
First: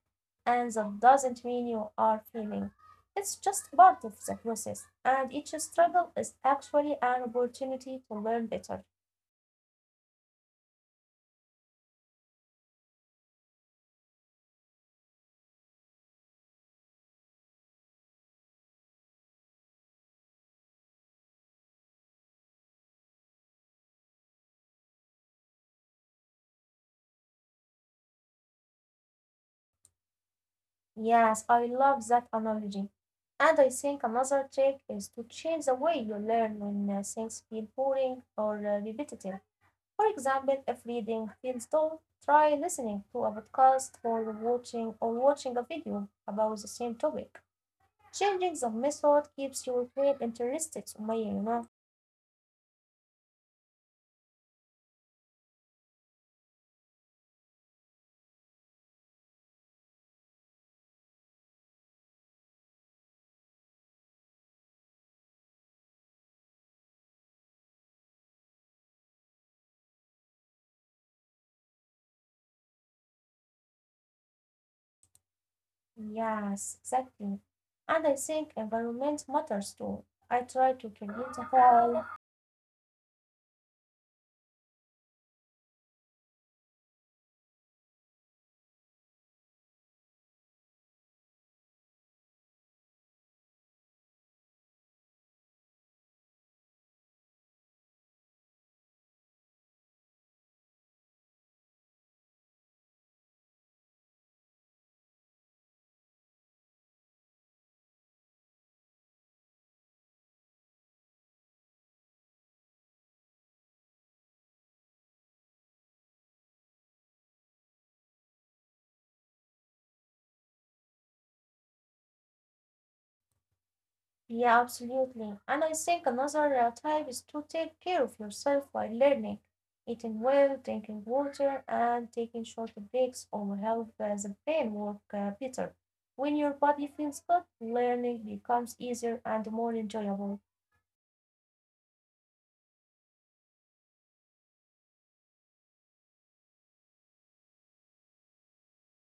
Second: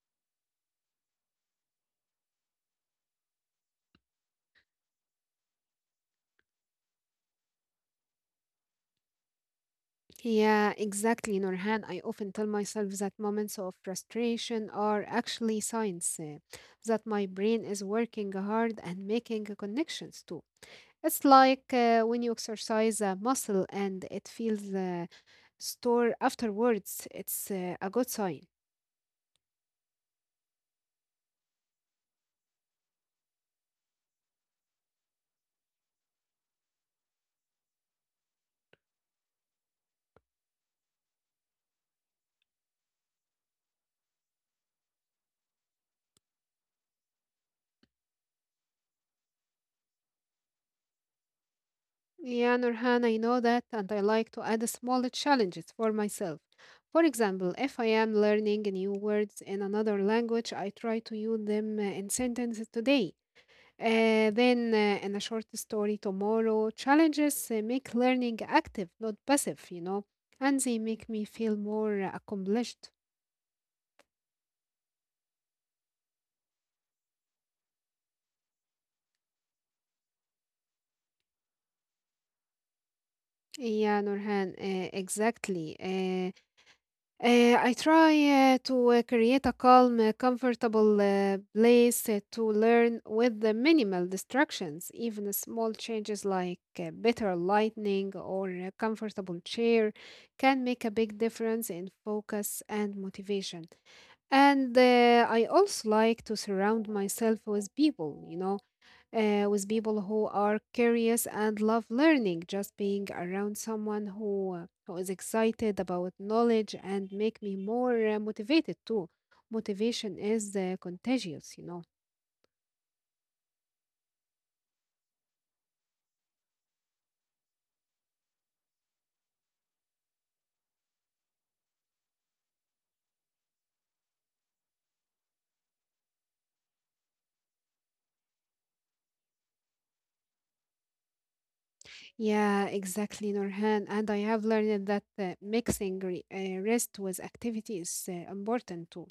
and that doesn't mean you are failing. It's just part of the process, and each struggle is actually an opportunity to learn better. Yeah, exactly, Nurhan. I often tell myself that moments of frustration are actually signs that my brain is working hard and making connections too. It's like when you exercise a muscle and it feels sore afterwards, it's a good sign. Yes, I love that analogy. And I think another trick is to change the way you learn when things feel boring or repetitive. For example, if reading feels dull, try listening to a podcast or watching a video about the same topic. Changing the method keeps your brain interested, Sumaya. Yeah, Nurhan, I know that, and I like to add small challenges for myself. For example, if I am learning new words in another language, I try to use them in sentences today. Then in a short story tomorrow, challenges make learning active, not passive, you know, and they make me feel more accomplished. Yes, exactly. And I think environment matters too. I try to create a hall. Yeah, Nurhan, exactly. I try to create a calm, comfortable place to learn with the minimal distractions, even the small changes like better lighting or a comfortable chair can make a big difference in focus and motivation. And I also like to surround myself with people, you know, with people who are curious and love learning. Just being around someone who who is excited about knowledge and make me more motivated too. Motivation is contagious, you know. Yeah, absolutely. And I think another type is to take care of yourself while learning, eating well, drinking water, and taking short breaks will help the brain work better. When your body feels good, learning becomes easier and more enjoyable. Yeah, exactly, Nurhan. And I have learned that mixing rest with activity is important too.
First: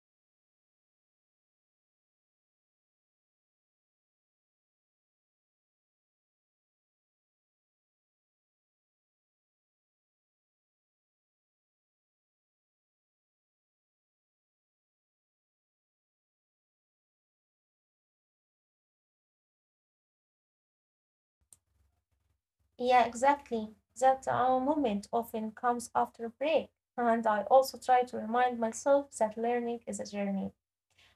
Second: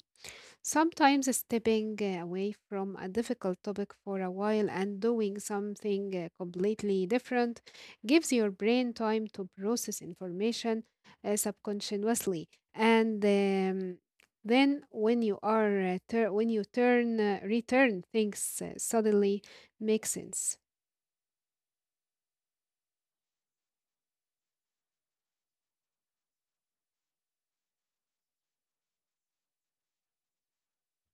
Sometimes stepping away from a difficult topic for a while and doing something completely different gives your brain time to process information subconsciously. And then when you are when you turn return, things suddenly make sense. Yeah, exactly. That moment often comes after a break. And I also try to remind myself that learning is a journey.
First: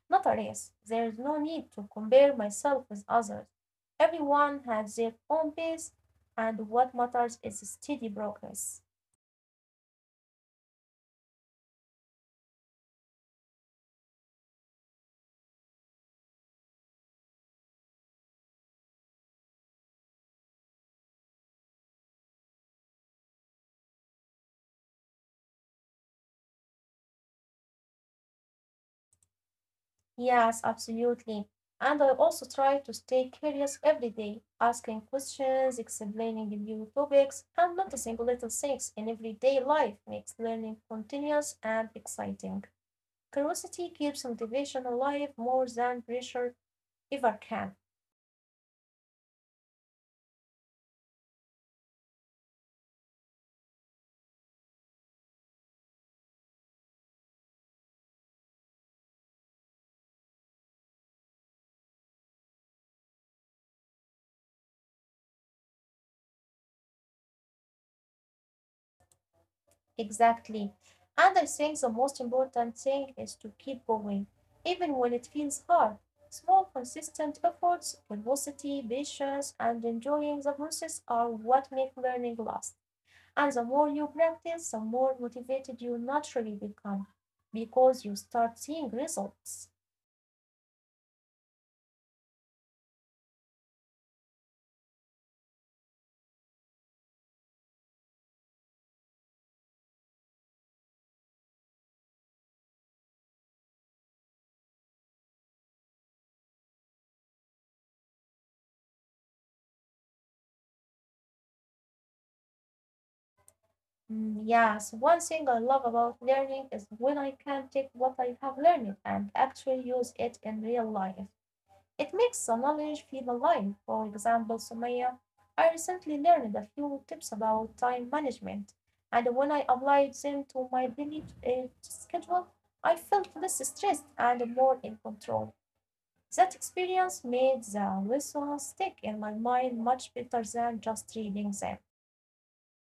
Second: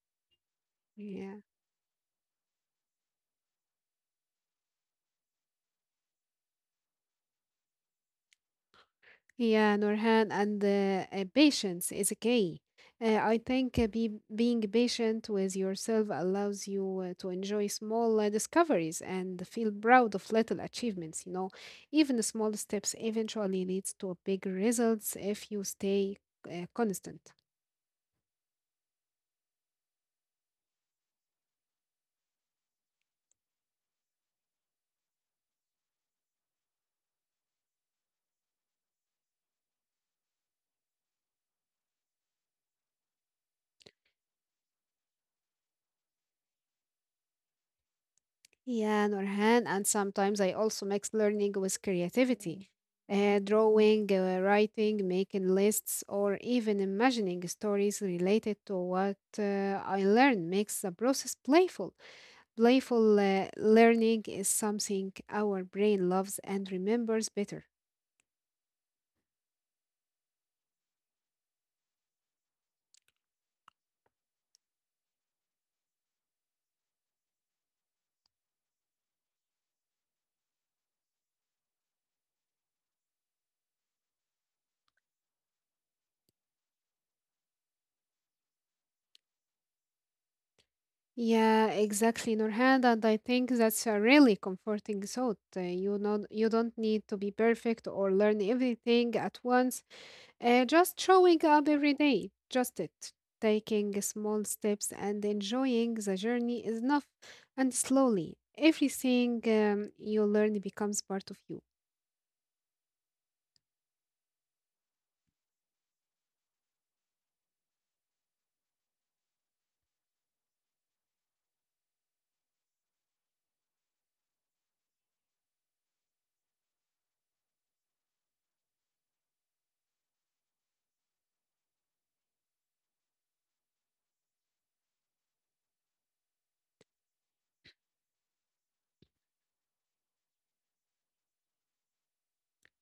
Not a race. There's Yeah. no need to compare myself with others. Everyone has their own pace, and what matters is steady progress. Yeah, Nurhan, and patience is key. I think being patient with yourself allows you to enjoy small discoveries and feel proud of little achievements. You know, even the small steps eventually leads to big results if you stay constant. Yes, absolutely. And I also try to stay curious every day, asking questions, explaining new topics, and noticing little things in everyday life makes learning continuous and exciting. Curiosity keeps motivation alive more than pressure ever can. Yeah, Nurhan, and sometimes I also mix learning with creativity. Drawing, writing, making lists, or even imagining stories related to what I learn makes the process playful. Playful learning is something our brain loves and remembers better. Exactly. And I think the most important thing is to keep going, even when it feels hard. Small, consistent efforts, curiosity, patience, and enjoying the process are what make learning last. And the more you practice, the more motivated you naturally become because you start seeing results. Yeah, exactly, Nurhan. And I think that's a really comforting thought. You know, you don't need to be perfect or learn everything at once. Just showing up every day, just it. Taking small steps and enjoying the journey is enough. And slowly, everything you learn becomes part of you. Mm, yes, one thing I love about learning is when I can take what I have learned and actually use it in real life. It makes the knowledge feel alive. For example, Sumaya, I recently learned a few tips about time management, and when I applied them to my daily schedule, I felt less stressed and more in control. That experience made the lessons stick in my mind much better than just reading them.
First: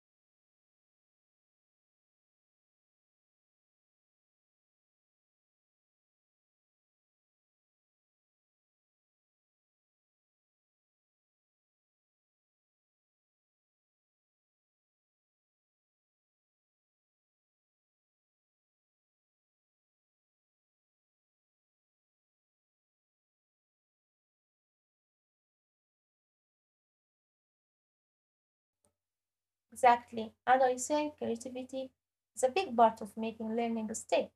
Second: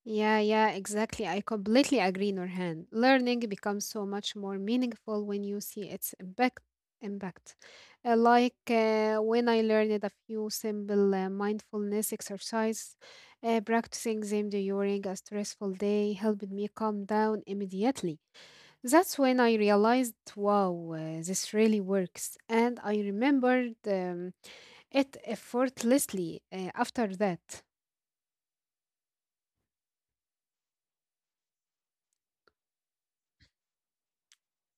Yeah, yeah, exactly. I completely agree, Nurhan. Learning becomes so much more meaningful when you see its impact, like when I learned a few simple mindfulness exercise, practicing them during a stressful day helped me calm down immediately. That's when I realized, wow, this really works, and I remembered it effortlessly after that. Exactly. And I think creativity is a big part of making learning stick.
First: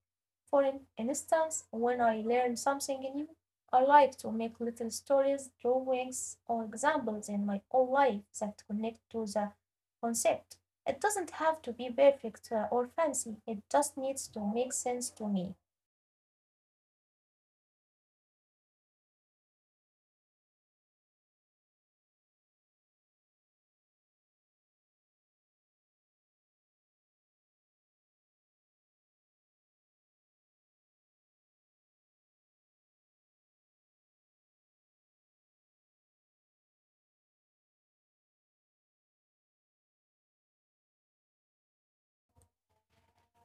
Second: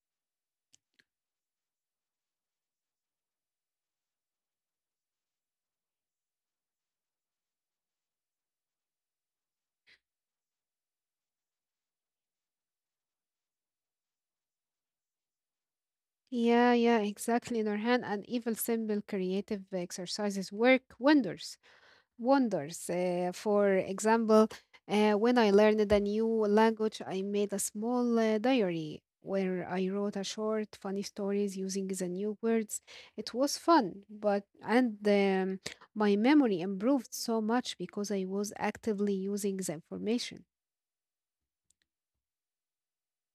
For instance, when I learn something new, I like to make little stories, drawings, or examples in my own life that connect to the concept. It doesn't have to be perfect or fancy, it just needs to make sense to me. Yeah, yeah, exactly, Nurhan. And even simple creative exercises work wonders. For example, when I learned a new language, I made a small diary where I wrote a short, funny stories using the new words. It was fun, but and my memory improved so much because I was actively using the information.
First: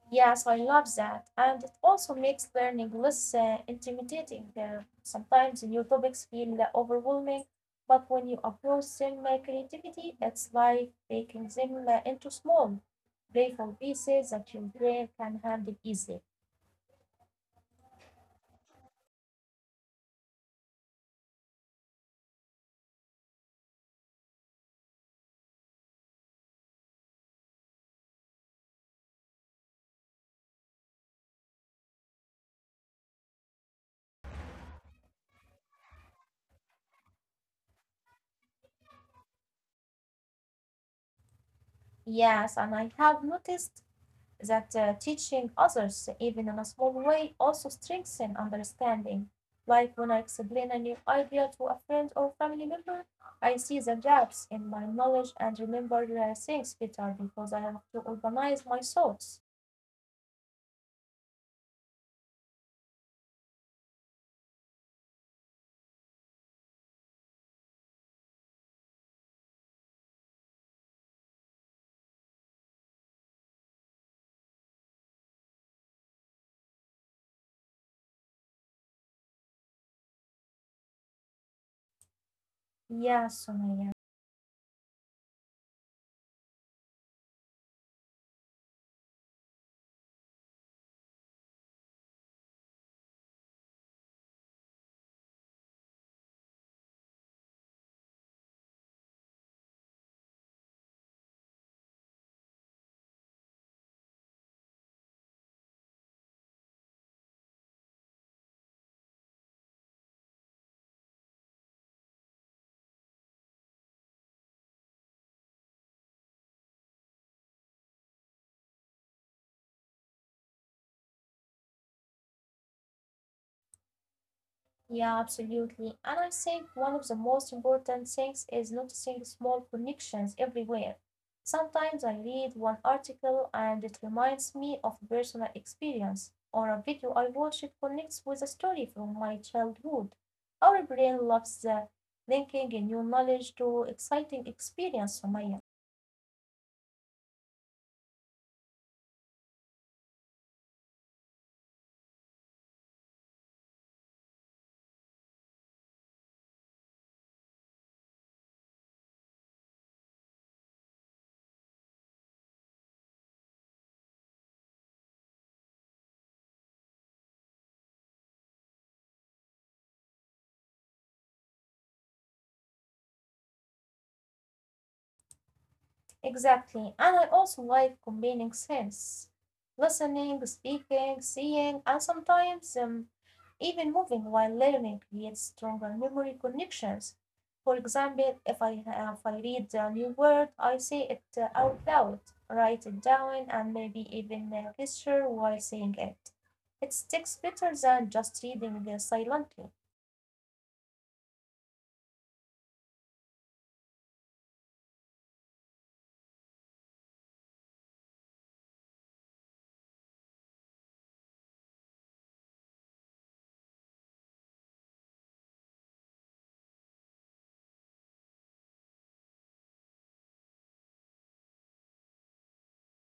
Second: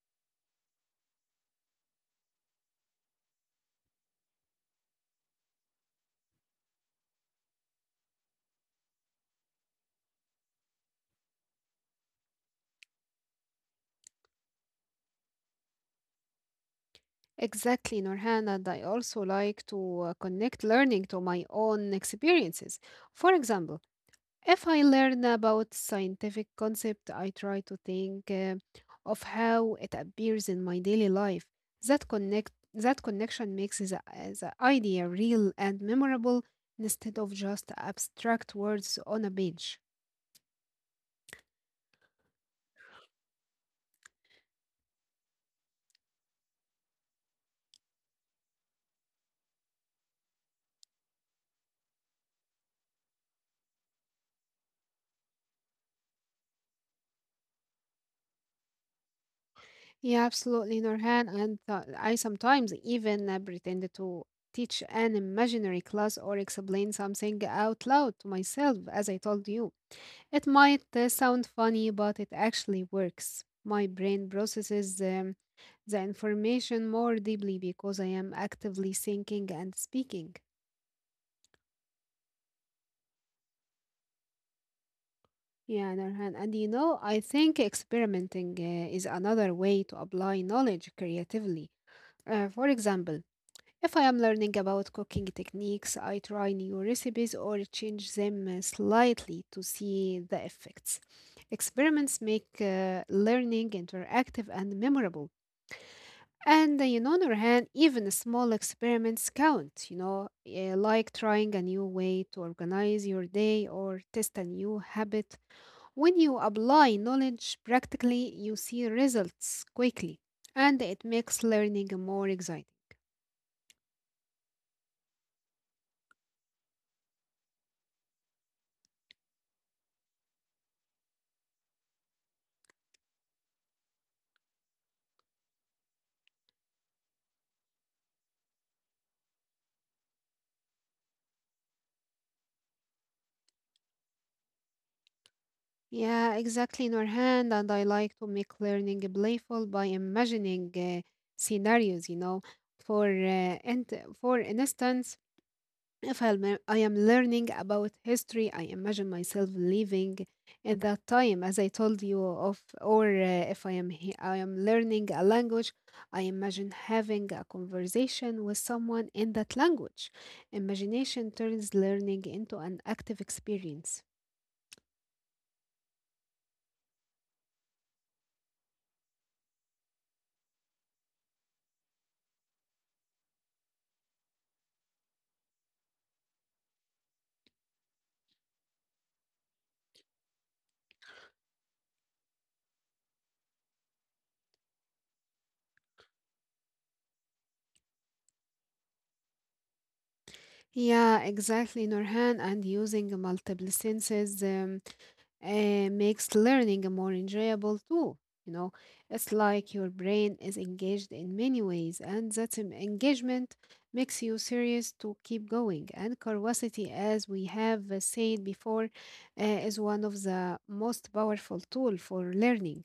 Yes, I love that, and it also makes learning less intimidating. Sometimes new topics feel overwhelming, but when you approach them with creativity, it's like breaking them into small, playful pieces that your brain can handle easily. Exactly, Nurhan, and I also like to connect learning to my own experiences. For example, if I learn about scientific concept, I try to think of how it appears in my daily life. That connection makes the idea real and memorable instead of just abstract words on a page. Yes, and I have noticed that teaching others even in a small way also strengthens understanding. Like when I explain a new idea to a friend or family member, I see the gaps in my knowledge and remember things better because I have to organize my thoughts. Yeah, absolutely, Nurhan. And I sometimes even pretend to teach an imaginary class or explain something out loud to myself, as I told you. It might sound funny, but it actually works. My brain processes the information more deeply because I am actively thinking and speaking. Yeah, Sumaya. Yeah, Nurhan. And you know, I think experimenting is another way to apply knowledge creatively. For example, if I am learning about cooking techniques, I try new recipes or change them slightly to see the effects. Experiments make learning interactive and memorable. And you know, Nurhan, even small experiments count, you know, like trying a new way to organize your day or test a new habit. When you apply knowledge practically, you see results quickly, and it makes learning more exciting. Yeah, absolutely. And I think one of the most important things is noticing small connections everywhere. Sometimes I read one article and it reminds me of a personal experience, or a video I watch it connects with a story from my childhood. Our brain loves the linking in new knowledge to exciting experience, Sumaya. Yeah, exactly, Norhan. And I like to make learning playful by imagining scenarios, you know. For uh, and for instance, if I'm, lear- I am learning about history, I imagine myself living at that time, as I told you of. Or if I I am learning a language, I imagine having a conversation with someone in that language. Imagination turns learning into an active experience. Exactly. And I also like combining sense, listening, speaking, seeing, and sometimes even moving while learning creates stronger memory connections. For example, if I read a new word, I say it out loud, write it down, and maybe even gesture while saying it. It sticks better than just reading silently. Yeah, exactly, Nurhan. And using multiple senses makes learning more enjoyable too. You know, it's like your brain is engaged in many ways, and that engagement makes you serious to keep going. And curiosity, as we have said before, is one of the most powerful tool for learning.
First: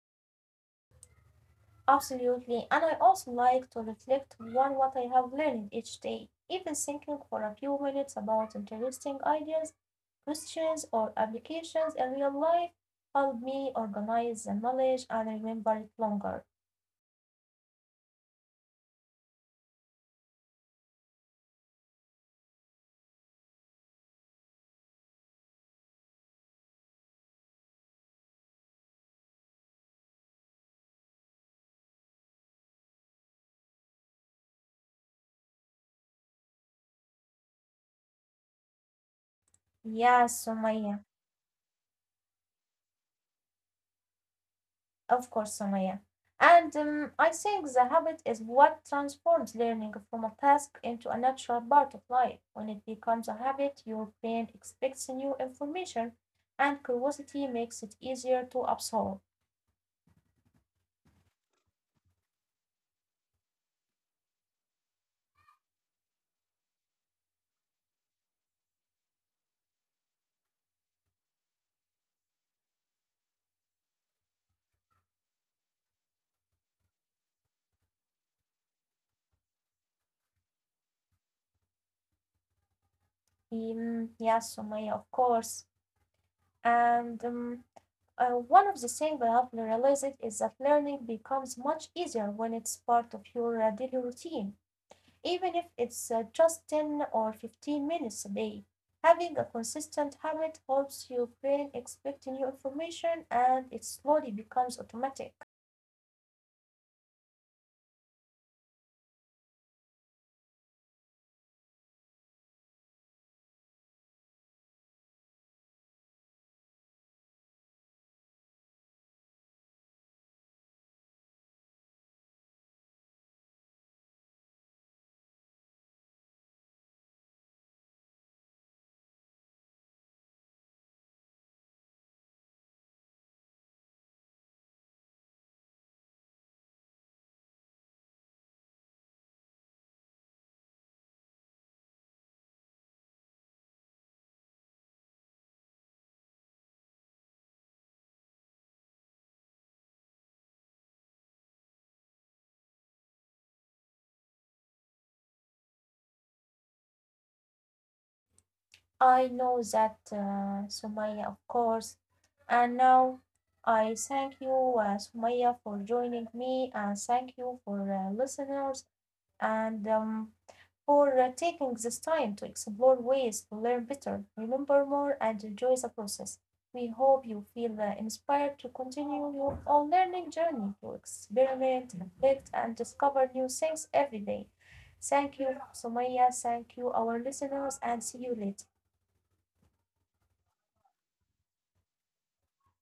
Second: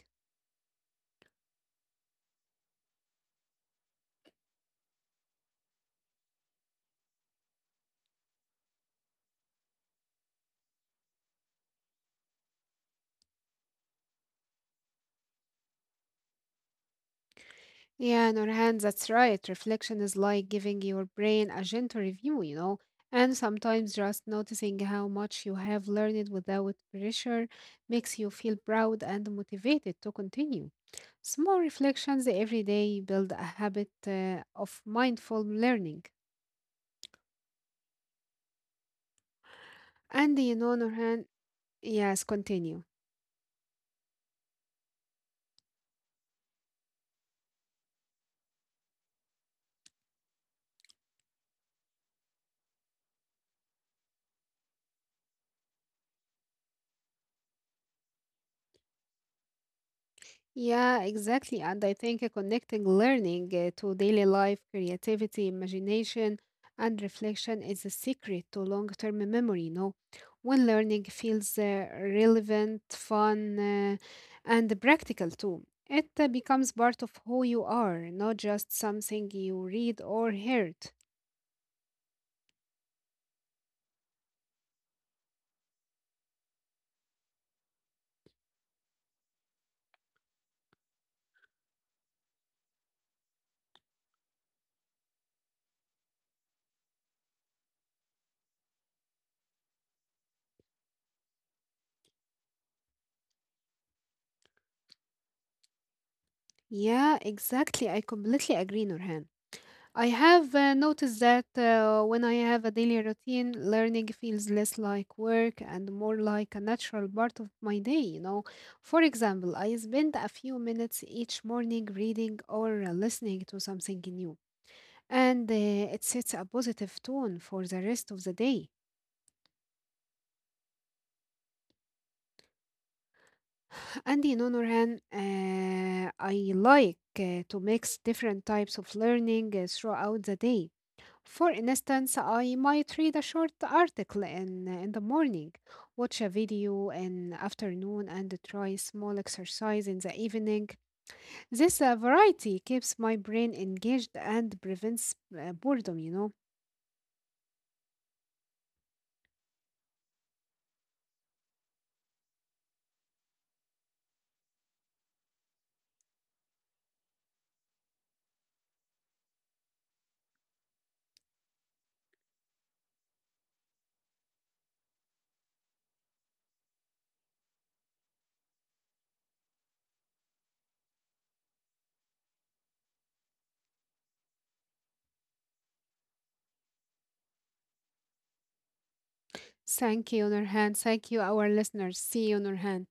Absolutely. And I also like to reflect on what I have learned each day, even thinking for a few minutes about interesting ideas, questions, or applications in real life help me organize the knowledge and remember it longer. Yeah, Nurhan, that's right. Reflection is like giving your brain a gentle review, you know, and sometimes just noticing how much you have learned without pressure makes you feel proud and motivated to continue. Small reflections every day build a habit of mindful learning. And Yes, you know, Sumaya. Nurhan, yes, continue. Of course, Sumaya. And I think the habit is what transforms learning from a task into a natural part of life. When it becomes a habit, your brain expects new information, and curiosity makes it easier to absorb. Yeah, exactly. And I think connecting learning to daily life, creativity, imagination, and reflection is a secret to long-term memory, you know. When learning feels relevant, fun, and practical too, it becomes part of who you are, not just something you read or heard. Yes, Sumaya, of course. And one of the things I have realized is that learning becomes much easier when it's part of your daily routine. Even if it's just 10 or 15 minutes a day. Having a consistent habit helps your brain expect new information, and it slowly becomes automatic. Yeah, exactly. I completely agree, Nurhan. I have noticed that when I have a daily routine, learning feels less like work and more like a natural part of my day, you know. For example, I spend a few minutes each morning reading or listening to something new, and it sets a positive tone for the rest of the day. And in honor hand, I like to mix different types of learning throughout the day. For instance, I might read a short article in the morning, watch a video in afternoon, and try small exercise in the evening. This variety keeps my brain engaged and prevents boredom, you know. I know that, Sumaya, of course. And now I thank you, Sumaya, for joining me, and thank you for listeners. And for taking this time to explore ways to learn better, remember more, and enjoy the process. We hope you feel inspired to continue your own learning journey, to experiment, reflect, and discover new things every day. Thank you, Sumaya. Thank you, our listeners, and see you later. Thank you, Nurhan. Thank you, our listeners. See you, Nurhan.